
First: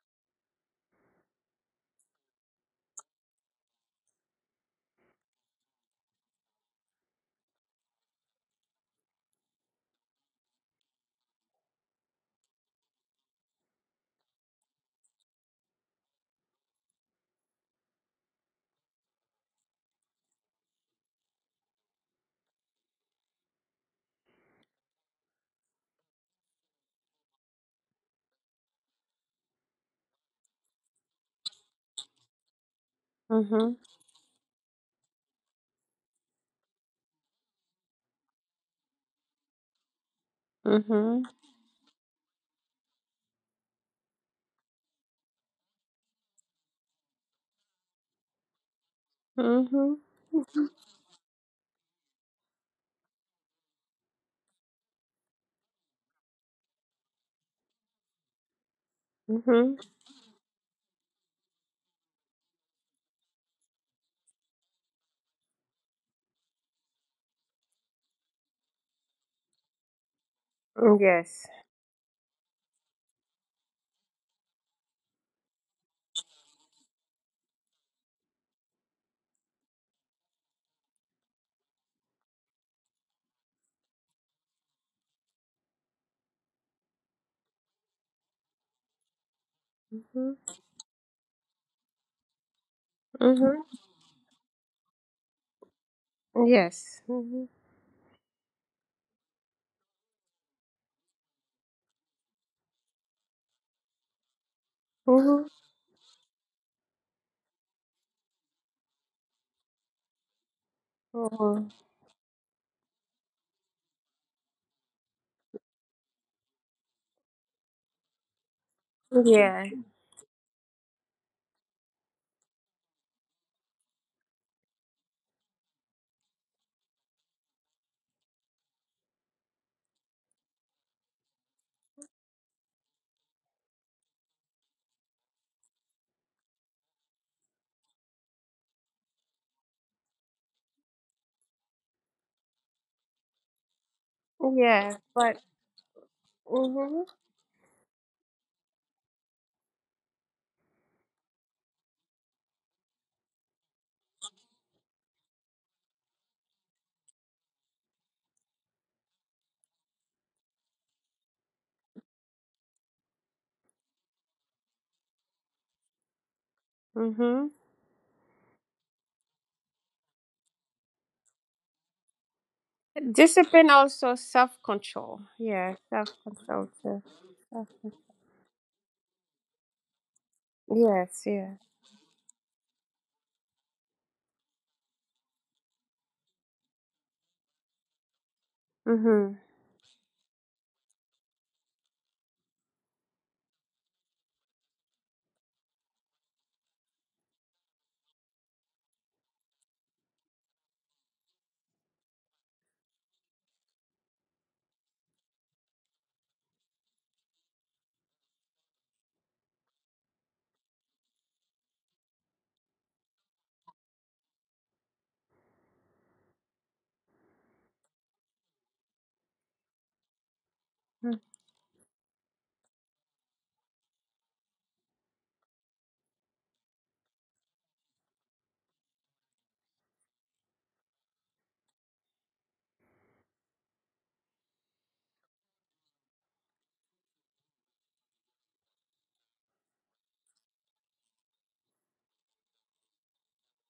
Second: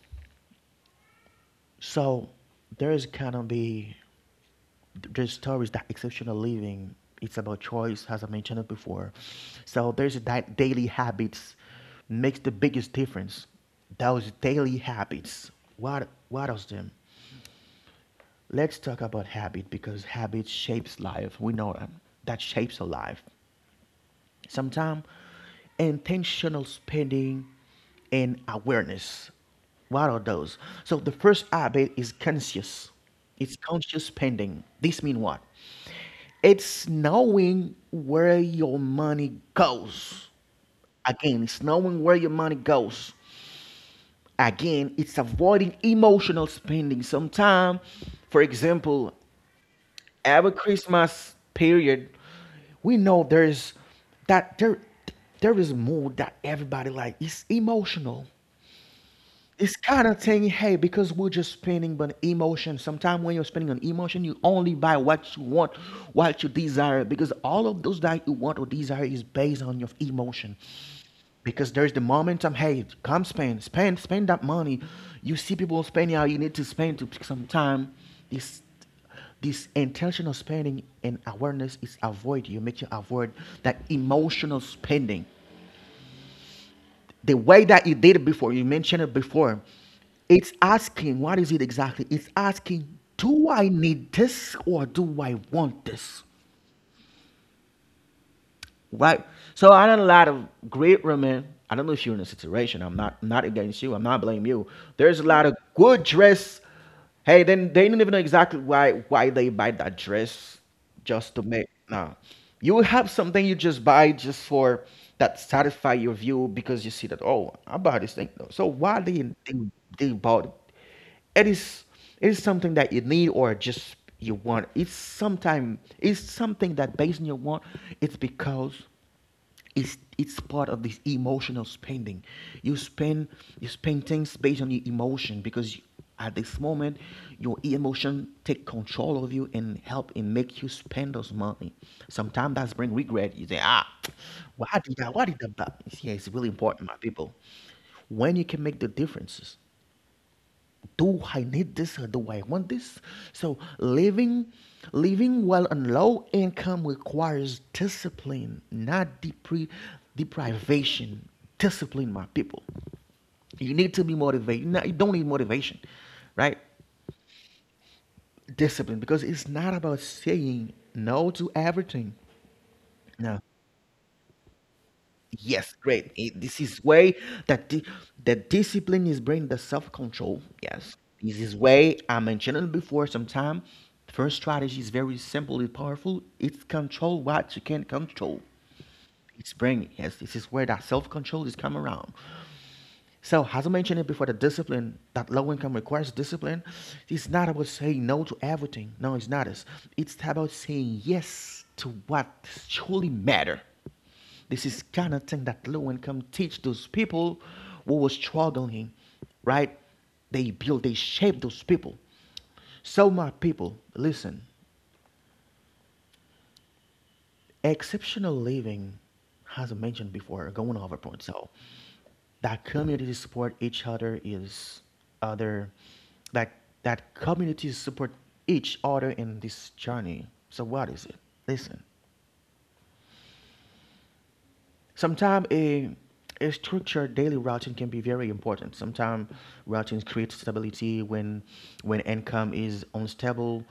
Speaker 1: So there's gonna be. There's stories, that exceptional living, it's about choice, as I mentioned it before. So there's that daily habits makes the biggest difference. Those daily habits. What is them? Let's talk about habit because habit shapes life. We know that. That shapes a life. Sometimes intentional spending and awareness. What are those? So the first habit is conscious. It's
Speaker 2: Mhm.
Speaker 1: conscious spending. This means what? It's knowing where your money goes.
Speaker 2: Mhm.
Speaker 1: Again, it's knowing where your money goes. Again, it's avoiding emotional spending. Sometimes, for example,
Speaker 2: Mhm.
Speaker 1: every Christmas period, we know there's that there is mood that everybody like. It's emotional.
Speaker 2: Mhm.
Speaker 1: It's kind of thing, hey, because we're just spending on emotion. Sometimes when you're spending on emotion, you only buy what you want, what you desire, because all of those that you want or desire is based on your emotion
Speaker 2: Yes.
Speaker 1: because there's the momentum. Hey, come spend, spend, spend that money. You see people spending how you need to spend to pick some time. This, this intentional spending and awareness is avoid. You make you avoid that emotional spending. The way that you did it before, you mentioned it before.
Speaker 2: Mhm.
Speaker 1: It's asking, what is it exactly? It's asking, do
Speaker 2: Mhm.
Speaker 1: I need this or do I want this?
Speaker 2: Yes. Mhm.
Speaker 1: Right. So I done a lot of great women. I don't know if you're in a situation. I'm not not against you. I'm not blaming you. There's a lot
Speaker 2: Mhm.
Speaker 1: of good dress. Hey, then they don't even know exactly why they buy that dress just to make
Speaker 2: Mhm.
Speaker 1: no. You will have something you just buy just for that satisfy your view because you see that oh I buy this thing. So why they they
Speaker 2: Yeah.
Speaker 1: they bought it? It is it is something that you need or just you want. It's sometime it's something that based on your want. It's because it's part of this emotional spending. You spend you spend things based on your emotion because you, at this moment your emotion take control of you and help and make you spend those money. Sometimes that's bring regret. You say, ah, why
Speaker 2: Yeah.
Speaker 1: did I? Why did
Speaker 2: But.
Speaker 1: I? Buy?" Yeah, it's really important, my
Speaker 2: Mhm.
Speaker 1: people, when you can make the differences, do I need this or do I want this? So living well on low income requires discipline, not deprivation. Discipline, my people. You need to be motivated. No, you don't need motivation, right?
Speaker 2: Mhm.
Speaker 1: Discipline, because it's not about saying no to everything. No,
Speaker 2: Discipline, also self control.
Speaker 1: yes,
Speaker 2: Yeah, self
Speaker 1: great. This
Speaker 2: control
Speaker 1: is
Speaker 2: too.
Speaker 1: way that
Speaker 2: Self-con-
Speaker 1: the discipline is bring the self control. Yes,
Speaker 2: Yes,
Speaker 1: this
Speaker 2: yeah.
Speaker 1: is way I mentioned it before. Sometime, first strategy is very simple and powerful. It's control what you can control.
Speaker 2: Mhm.
Speaker 1: It's bringing. Yes, this is where that self control is come around. So as I mentioned it before, the discipline that low income requires discipline. It's not about saying no to everything. No, it's not. It's about saying yes to what truly matter. This is kind of thing that low income teach those people who were struggling, right? They build, they shape those people. So my people, listen, exceptional living, as I mentioned before, going over
Speaker 2: Mm-
Speaker 1: point. So that community support each other is other that community support each other in this journey. So what is it? Listen. Sometimes a structured daily routing can be very important. Sometimes routing creates stability when income is unstable.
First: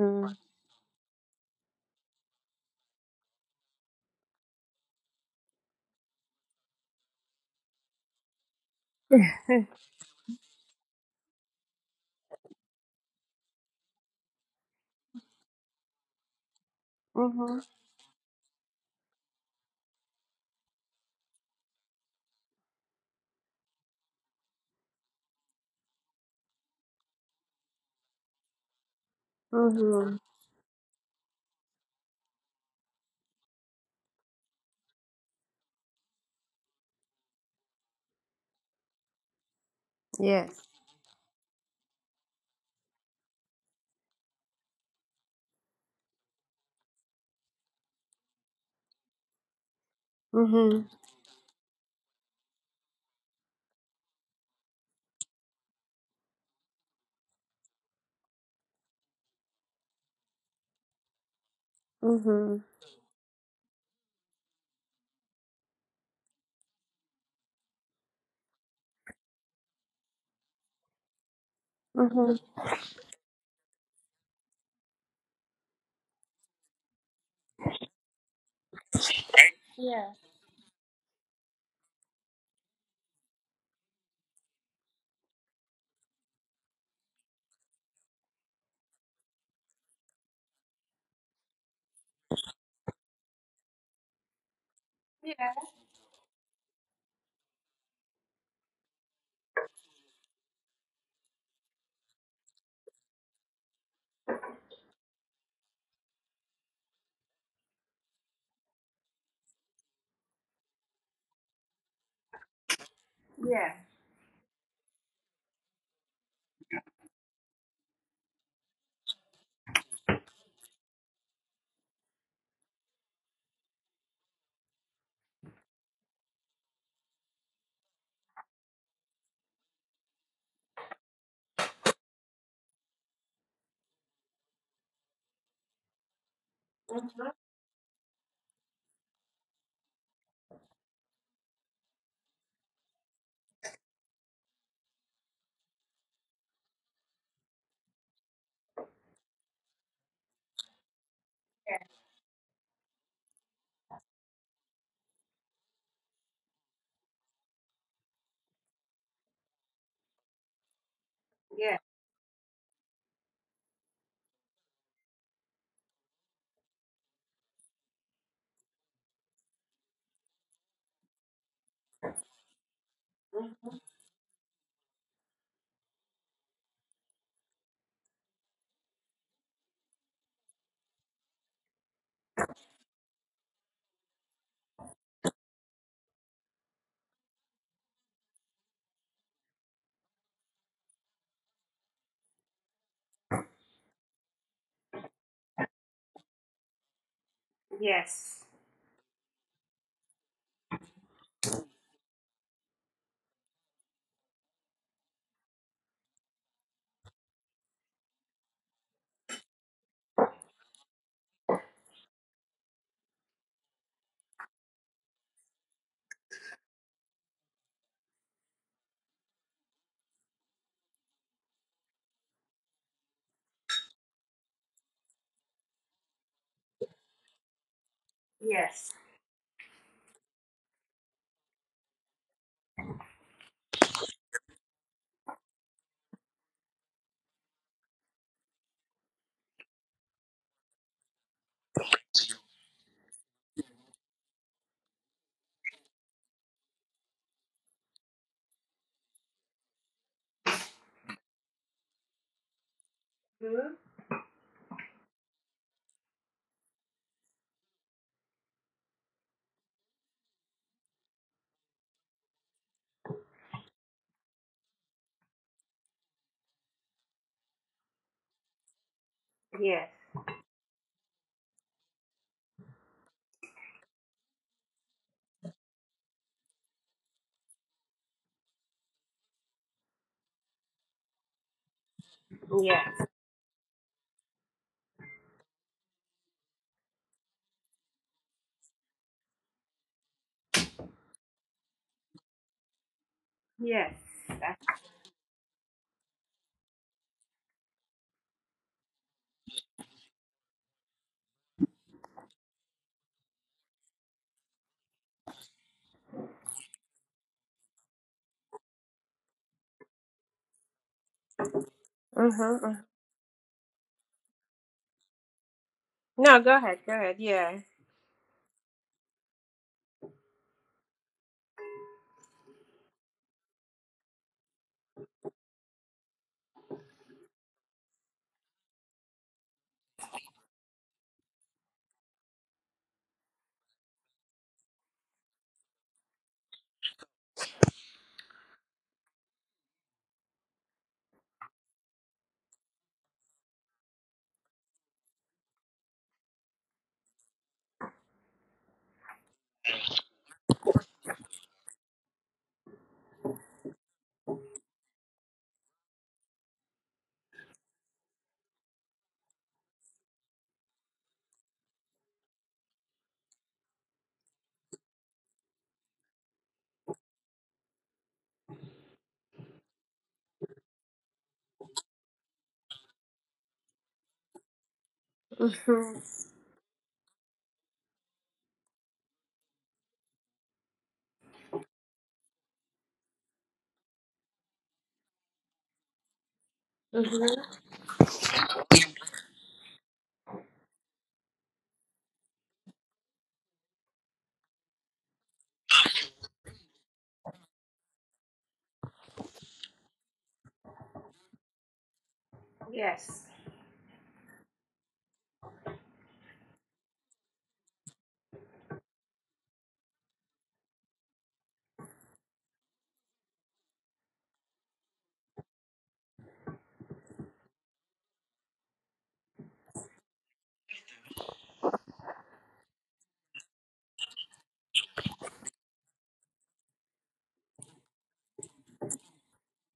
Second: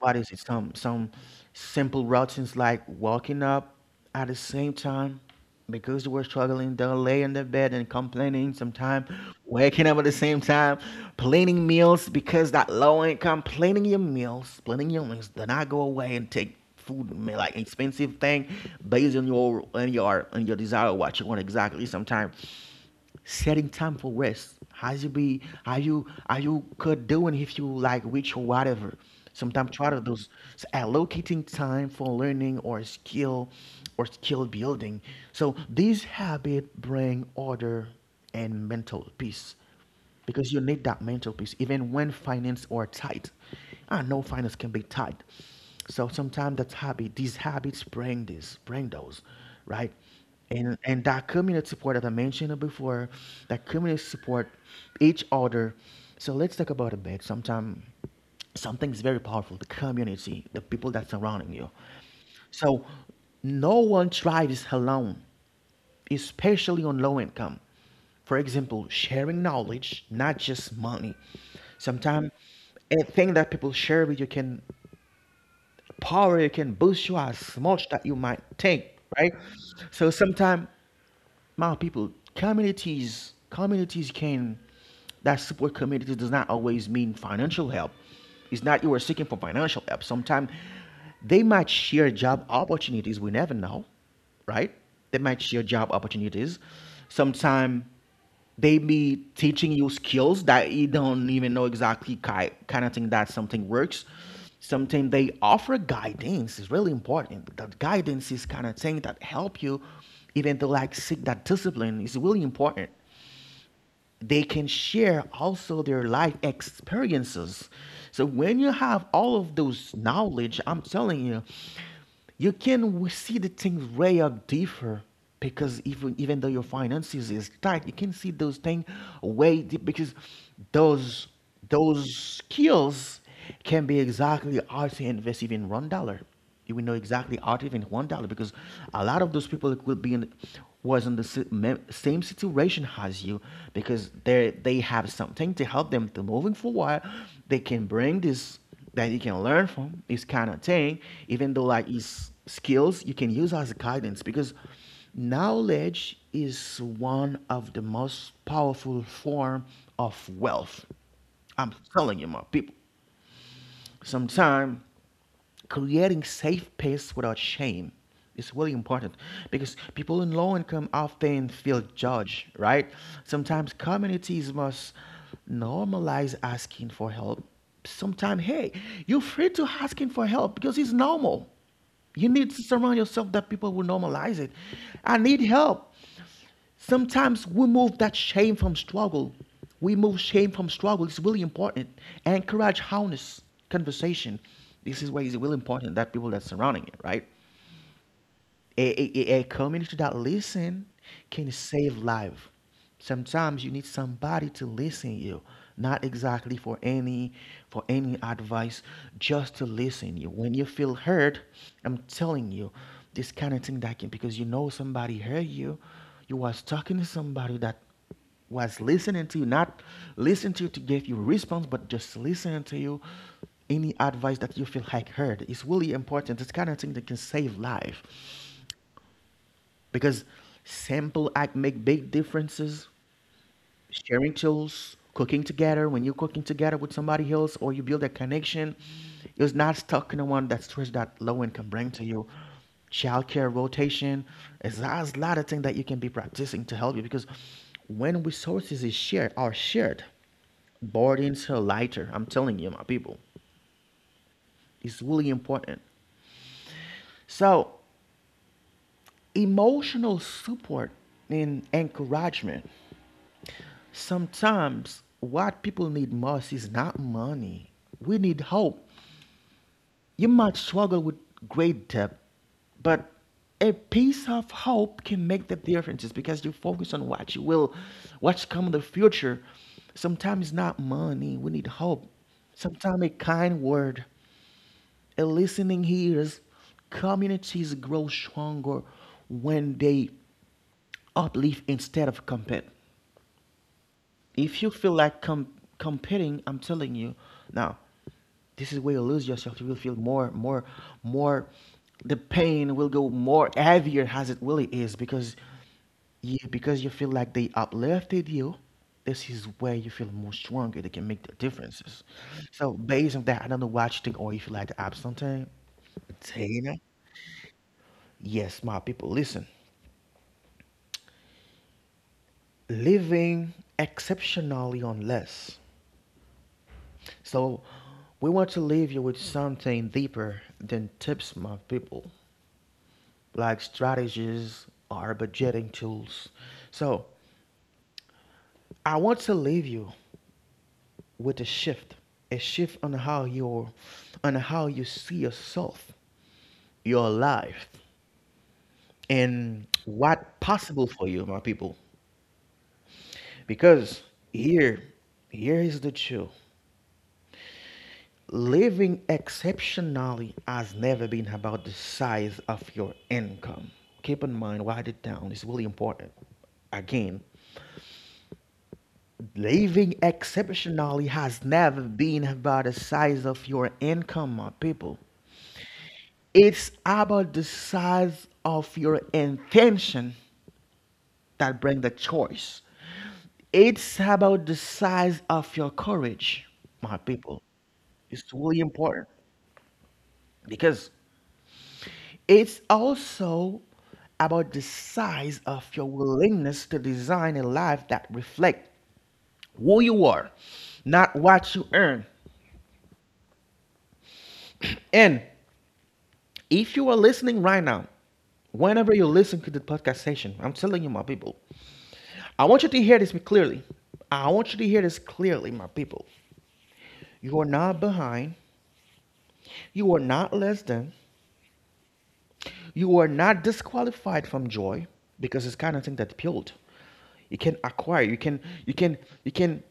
Speaker 1: What is it? Some simple routines like waking up at the same time because they we're struggling, don't lay in the bed and complaining sometimes, waking
Speaker 2: *laughs*
Speaker 1: up at the same time, planning meals because that low income, planning your meals, do not go away and take food man, like
Speaker 2: Mhm.
Speaker 1: expensive thing based on your desire what you want exactly sometimes setting time for rest. How's you be, how you, how you could doing if you like which or whatever, sometimes try to
Speaker 2: Mhm.
Speaker 1: those allocating time for learning or skill building. So these habit bring order and mental peace because you
Speaker 2: Yes.
Speaker 1: need that mental peace even when finance are tight. I know finance can be tight. So sometimes that habit, these habits bring this bring those, right? and
Speaker 2: Mhm.
Speaker 1: and that community support that I mentioned before, that community support each other. So let's talk about a bit. Sometimes something is very powerful, the community, the people that surrounding you.
Speaker 2: Mhm.
Speaker 1: So no one tries this alone, especially on low income. For example, sharing knowledge, not just money. Sometimes
Speaker 2: Mhm.
Speaker 1: a thing that people share with you can power, you can boost you as much that you might think, right? So
Speaker 2: Yeah.
Speaker 1: sometimes my people, communities can, that support, communities does not always mean financial help. It's not you are seeking for financial help. Sometimes they might share job opportunities. We never know, right? They might
Speaker 2: Yeah.
Speaker 1: share job opportunities. Sometimes they be teaching you skills that you don't even know exactly kind of thing that something works. Something they offer guidance is really important. That guidance is kind of thing that help you even to like seek that discipline is really important.
Speaker 2: Yeah.
Speaker 1: They can share also their life experiences. So when you have all of those knowledge, I'm telling you, you can see the things way up differ because even though your finances is tight, you can see those things way deep because those skills can be exactly how to invest even $1. You will know
Speaker 2: Mhm.
Speaker 1: exactly how even $1 because a lot of those people will be in, was in the same situation as you because they have something to help them to moving forward. They can bring this that you can learn from this kind of thing, even though
Speaker 2: Yeah.
Speaker 1: like is skills you can use as a guidance because knowledge is one of the most powerful form of wealth. I'm
Speaker 2: Yeah.
Speaker 1: telling you my people, sometime creating safe space without shame is really important because people in low income often feel judged, right? Sometimes
Speaker 2: Mhm.
Speaker 1: communities must normalize asking for help. Sometimes, hey, you're free to asking for help because it's normal. You need to surround yourself that people will normalize it. I need help. Sometimes we move that shame from struggle. We move shame from struggle. It's really important. Encourage honest conversation. This is why it's really important that people that surrounding it, right?
Speaker 2: Yes.
Speaker 1: A community that listen can save life. Sometimes you need somebody to listen you, not exactly for any advice, just to listen you. When you feel hurt, I'm telling you, this kind of thing that can, because you know somebody heard you, you was talking to somebody that was listening to you, not listen to you to give you response, but just listening to you. Any advice that you feel like heard is really important. This kind of thing that can save life
Speaker 2: Yes.
Speaker 1: because simple act make big differences. Sharing tools, cooking together, when you're cooking together with somebody else or you build a connection, it's not stuck in the one that stress that low income bring to you. Childcare rotation, there's a lot of things that you can be practicing to help you because when resources is shared, are shared, burdens are lighter. I'm telling you, my people,
Speaker 2: Mhm.
Speaker 1: it's really important. So, emotional support and encouragement. Sometimes what people need most is not money. We need hope.
Speaker 2: Yes.
Speaker 1: You might struggle with great debt, but a piece of hope can make the differences because you focus on what you will, what's come in the future. Sometimes it's not money. We need hope. Sometimes
Speaker 2: Yes.
Speaker 1: a kind word, a listening ears, communities grow stronger when they uplift instead of compete.
Speaker 2: Yes.
Speaker 1: If you feel like competing, I'm telling you, now this is where you lose yourself. You will feel more, more, more. The pain will go more heavier as it really is because you feel like they uplifted you. This is where you feel more stronger. They can make the differences.
Speaker 2: Mm-hmm.
Speaker 1: So
Speaker 2: Mm-hmm.
Speaker 1: based on that, I don't know what you think, or if you like to add something.
Speaker 2: No, go ahead.
Speaker 1: Tina.
Speaker 2: Go ahead. Yeah.
Speaker 1: Yes, my people, listen. Living exceptionally on less. So we want to leave you with something deeper than tips, my people, like strategies or budgeting tools. So I want to leave you with a shift on how you, on how you see yourself, your life, and what possible for you, my people. Because here, here is the truth. Living exceptionally has never been about the size of your income. Keep in mind, write it down, it's really important. Again, living exceptionally has never been about the size of your income, my people.
Speaker 2: Mhm.
Speaker 1: It's about the size of your intention that brings the choice. It's about the size of your courage, my people.
Speaker 2: Mhm.
Speaker 1: It's really important because it's also about the size of your willingness to design a life that reflects who you are, not what you earn.
Speaker 2: Yes.
Speaker 1: And if you are listening right now, whenever you listen to the podcast session, I'm telling you, my people, I want you to hear this clearly. I want you to hear this clearly, my people. You are not behind. You are not less than. You are not disqualified from joy because it's kind of thing that built. You can acquire. You can. You can. You can.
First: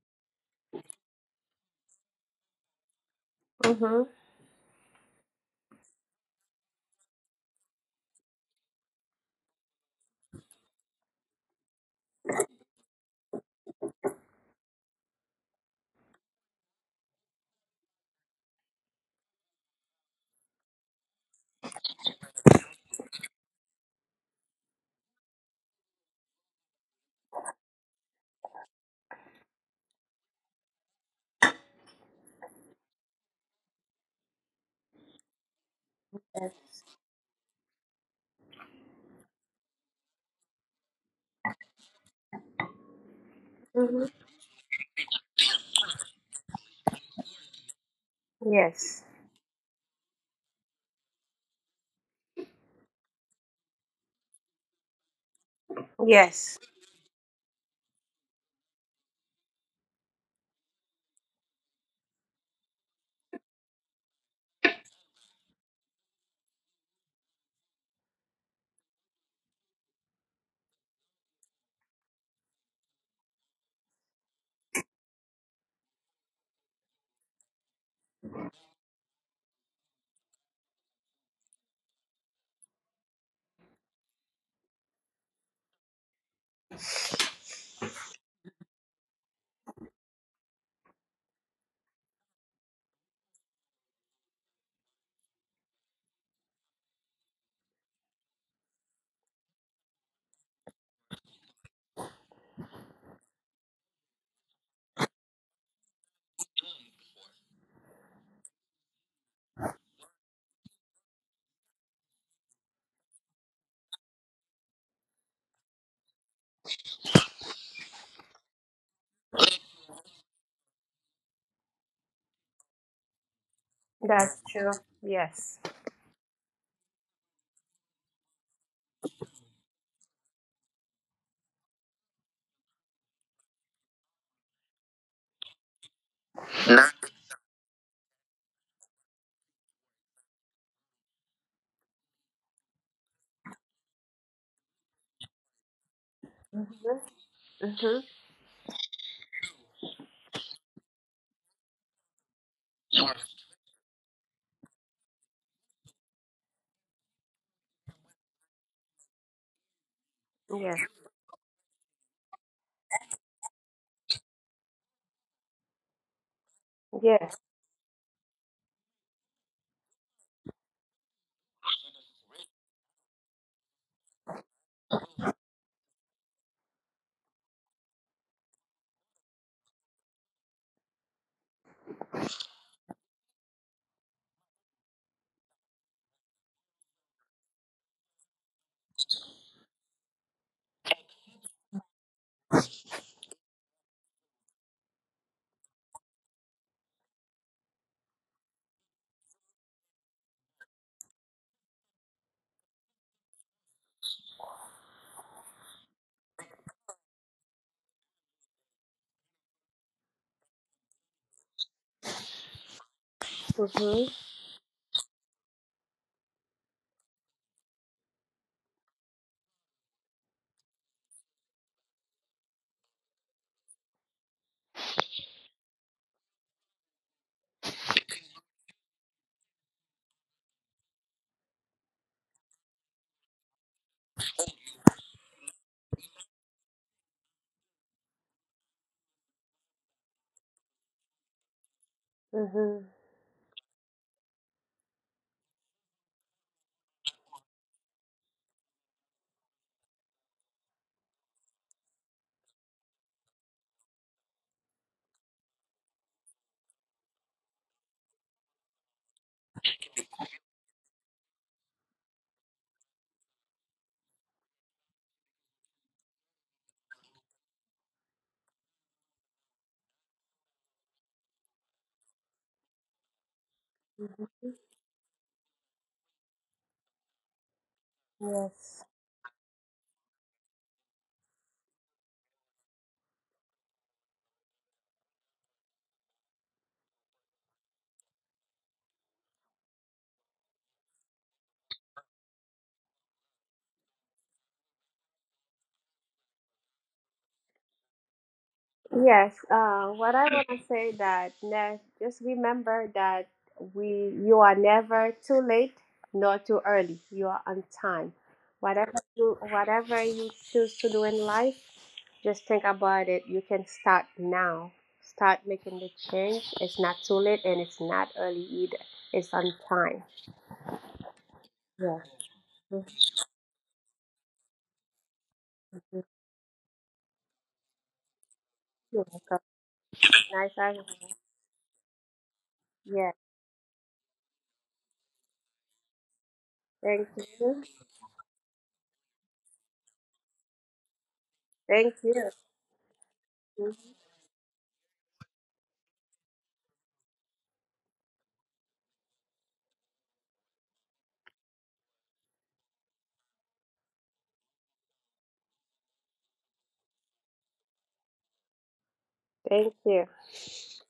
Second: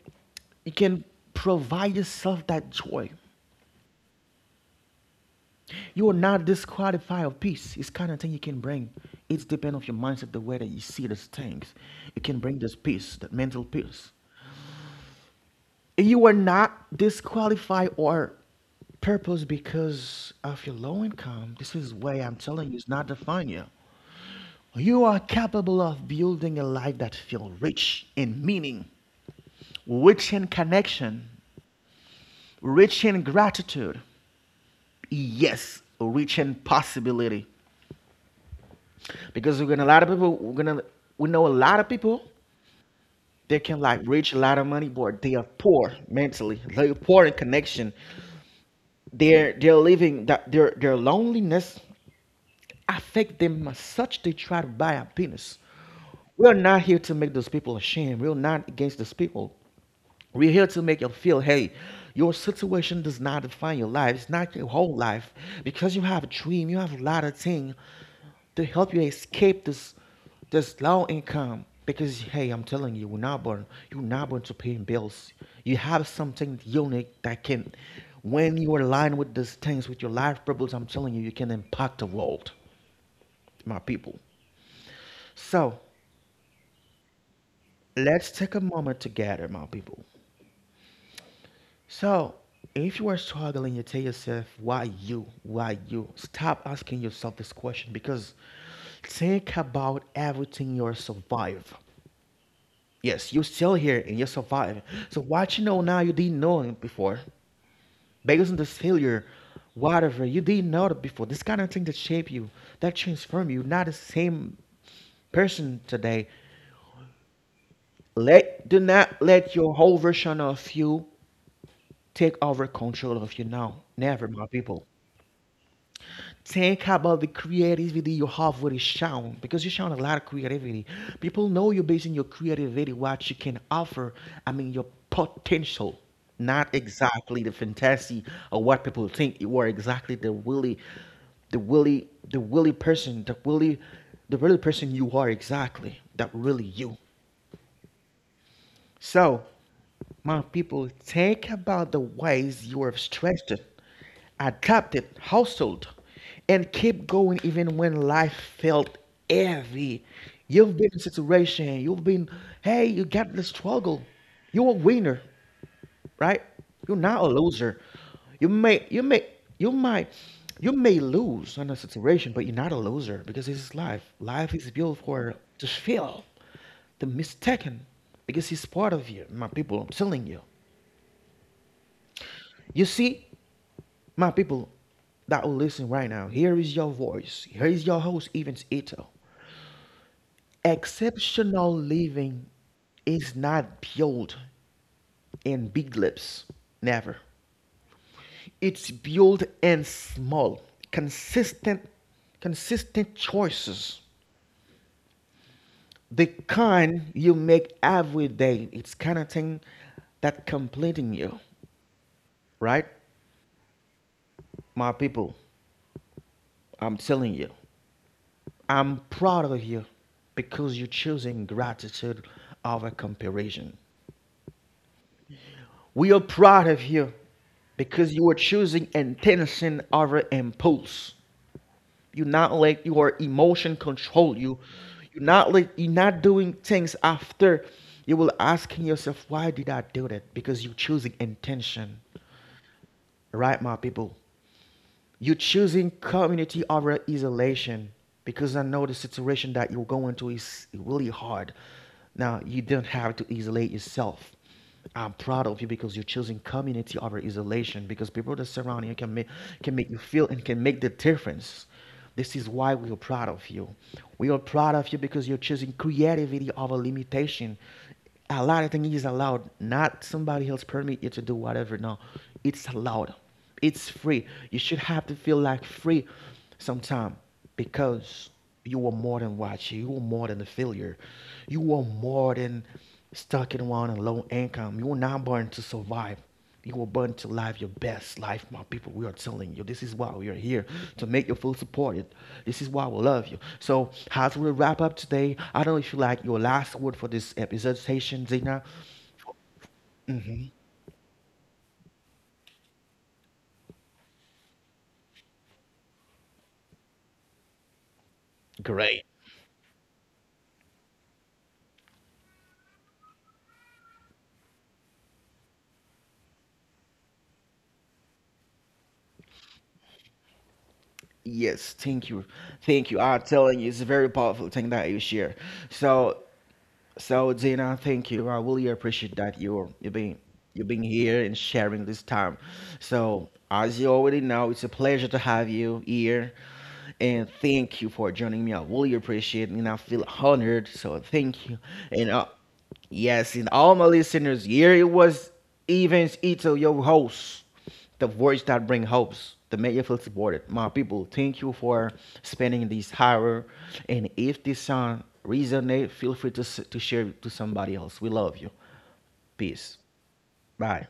Speaker 1: You can provide yourself that joy.
Speaker 2: Mhm.
Speaker 1: You are not disqualified of peace. It's kind of thing you can bring. It's depend of your mindset, the way that you see these things. You can bring this peace, that mental peace. You are not disqualified or purpose because of your low income. This is why I'm telling you, it's not define you. You are capable of building a life that feels rich in meaning, rich in connection, rich in gratitude. Yes, rich in
Speaker 2: Yes.
Speaker 1: possibility. Because we're gonna a lot of people, we're gonna, we know a lot of people, they can like
Speaker 2: Mhm.
Speaker 1: reach a lot of money, but they are poor mentally. They're poor in connection.
Speaker 2: Yes.
Speaker 1: They're living that their loneliness affect them as such they try to buy happiness. We are
Speaker 2: Yes,
Speaker 1: not here to make those people ashamed. We are not against those people. We're here to make you feel, hey, your situation does not define your life. It's not your whole life. Because you have a dream, you have a lot of things to help you escape this low income. Because hey, I'm telling you, we're not born. You're not born to paying bills. You have something unique that can, when you are aligned with these things, with your life purpose, I'm telling you, you can impact the world, my people. So let's take a moment together, my people. So, if you are struggling, you tell yourself, why you? Why you? Stop asking yourself this question because think about everything you survive. Yes, you're still here and you survive. So, what you know now you didn't know it before. Based on this failure, whatever, you didn't know it before. This kind of thing that shape you, that transform you, not the same person today. Let do not let your whole version of you take over control of you now. Never, my
Speaker 2: that's true.
Speaker 1: people.
Speaker 2: Yes.
Speaker 1: Think about the creativity you have with shown because you shown a lot of creativity. People know you based on your creativity, what you can offer. I mean, your potential, not exactly the fantasy of what people think you are. Exactly the willy, the willy, the willy person, the willy, the really person you are. Exactly that really
Speaker 2: Mhm.
Speaker 1: you.
Speaker 2: Mhm.
Speaker 1: So my people, think about the ways you have stretched it, adapted, hustled, and keep going even when life felt heavy. You've
Speaker 2: Yes.
Speaker 1: been in a situation, you've been, hey, you got the struggle. You're a winner, right? You're not a
Speaker 2: Yes.
Speaker 1: loser. You may, you might, you may lose on a situation, but you're not a loser because this is life. Life is built for to fail, to mistaken, because it's part of you, my people. I'm telling you. You see, my people that will listen right now, here is your voice. Here is your host, Evans Ito. Exceptional living is not built in big lips, never. It's built in small, consistent, consistent choices. The kind you make every day. It's kind of thing that completing you, right?
Speaker 2: Mhm.
Speaker 1: My people, I'm telling you. I'm proud of you because you're choosing gratitude over comparison. We are proud of you because you are choosing intention over impulse. You're not let your emotion control you. You're not doing things after you will asking yourself, why did I do that? Because you're choosing intention.
Speaker 2: Mhm.
Speaker 1: Right, my people? You're choosing community over isolation because I know the situation that you're going to is really hard. Now, you don't have to isolate yourself. I'm proud of you because you're choosing community over isolation because people that surround you can make you feel and can make the difference. This is why we are proud of you. We are proud of you because you're choosing creativity over limitation. A lot of things is allowed. Not somebody else permit you to do whatever. No, it's allowed. It's free.
Speaker 2: Mhm.
Speaker 1: You should have to feel like free sometime because
Speaker 2: Yes.
Speaker 1: you are more than what you. You are more than a failure. You are more than stuck in one on low income. You were not born to survive. You were born to live your best life, my people. We are telling you, this is why we are here to make you feel supported. This is why we love you. So, as we wrap up today, I don't know if you like your last word for this episode station, Zina.
Speaker 2: Yes, what I want to *laughs* say, that, just remember that, we you are never too late nor too early. You are on time.
Speaker 1: Great.
Speaker 2: Whatever you choose to do in life, just think about it. You can start now. Start making the change. It's not too late, and it's not early either. It's on time.
Speaker 1: Yes,
Speaker 2: Yeah.
Speaker 1: thank you.
Speaker 2: *laughs*
Speaker 1: Thank you. I'm telling you, it's a very powerful thing that you share.
Speaker 2: Mhm.
Speaker 1: So, So Dina, thank you. I really
Speaker 2: You're
Speaker 1: appreciate
Speaker 2: welcome.
Speaker 1: that you are
Speaker 2: Nice
Speaker 1: you
Speaker 2: having
Speaker 1: being here and sharing this time.
Speaker 2: you. Yes.
Speaker 1: So as you already know, it's a pleasure to have you here,
Speaker 2: Thank
Speaker 1: and
Speaker 2: you.
Speaker 1: thank you for joining me. I really appreciate it, and I feel honored. So thank you,
Speaker 2: Thank
Speaker 1: and
Speaker 2: you.
Speaker 1: yes, and all my
Speaker 2: *laughs*
Speaker 1: listeners here, it was Evans Ito, your host, the voice that brings hopes, the Mayfield supported. My people, thank you for spending this hour. And if this song resonates, feel free to, to share it to somebody else. We love you.
Speaker 2: Thank
Speaker 1: Peace.
Speaker 2: you.
Speaker 1: Bye.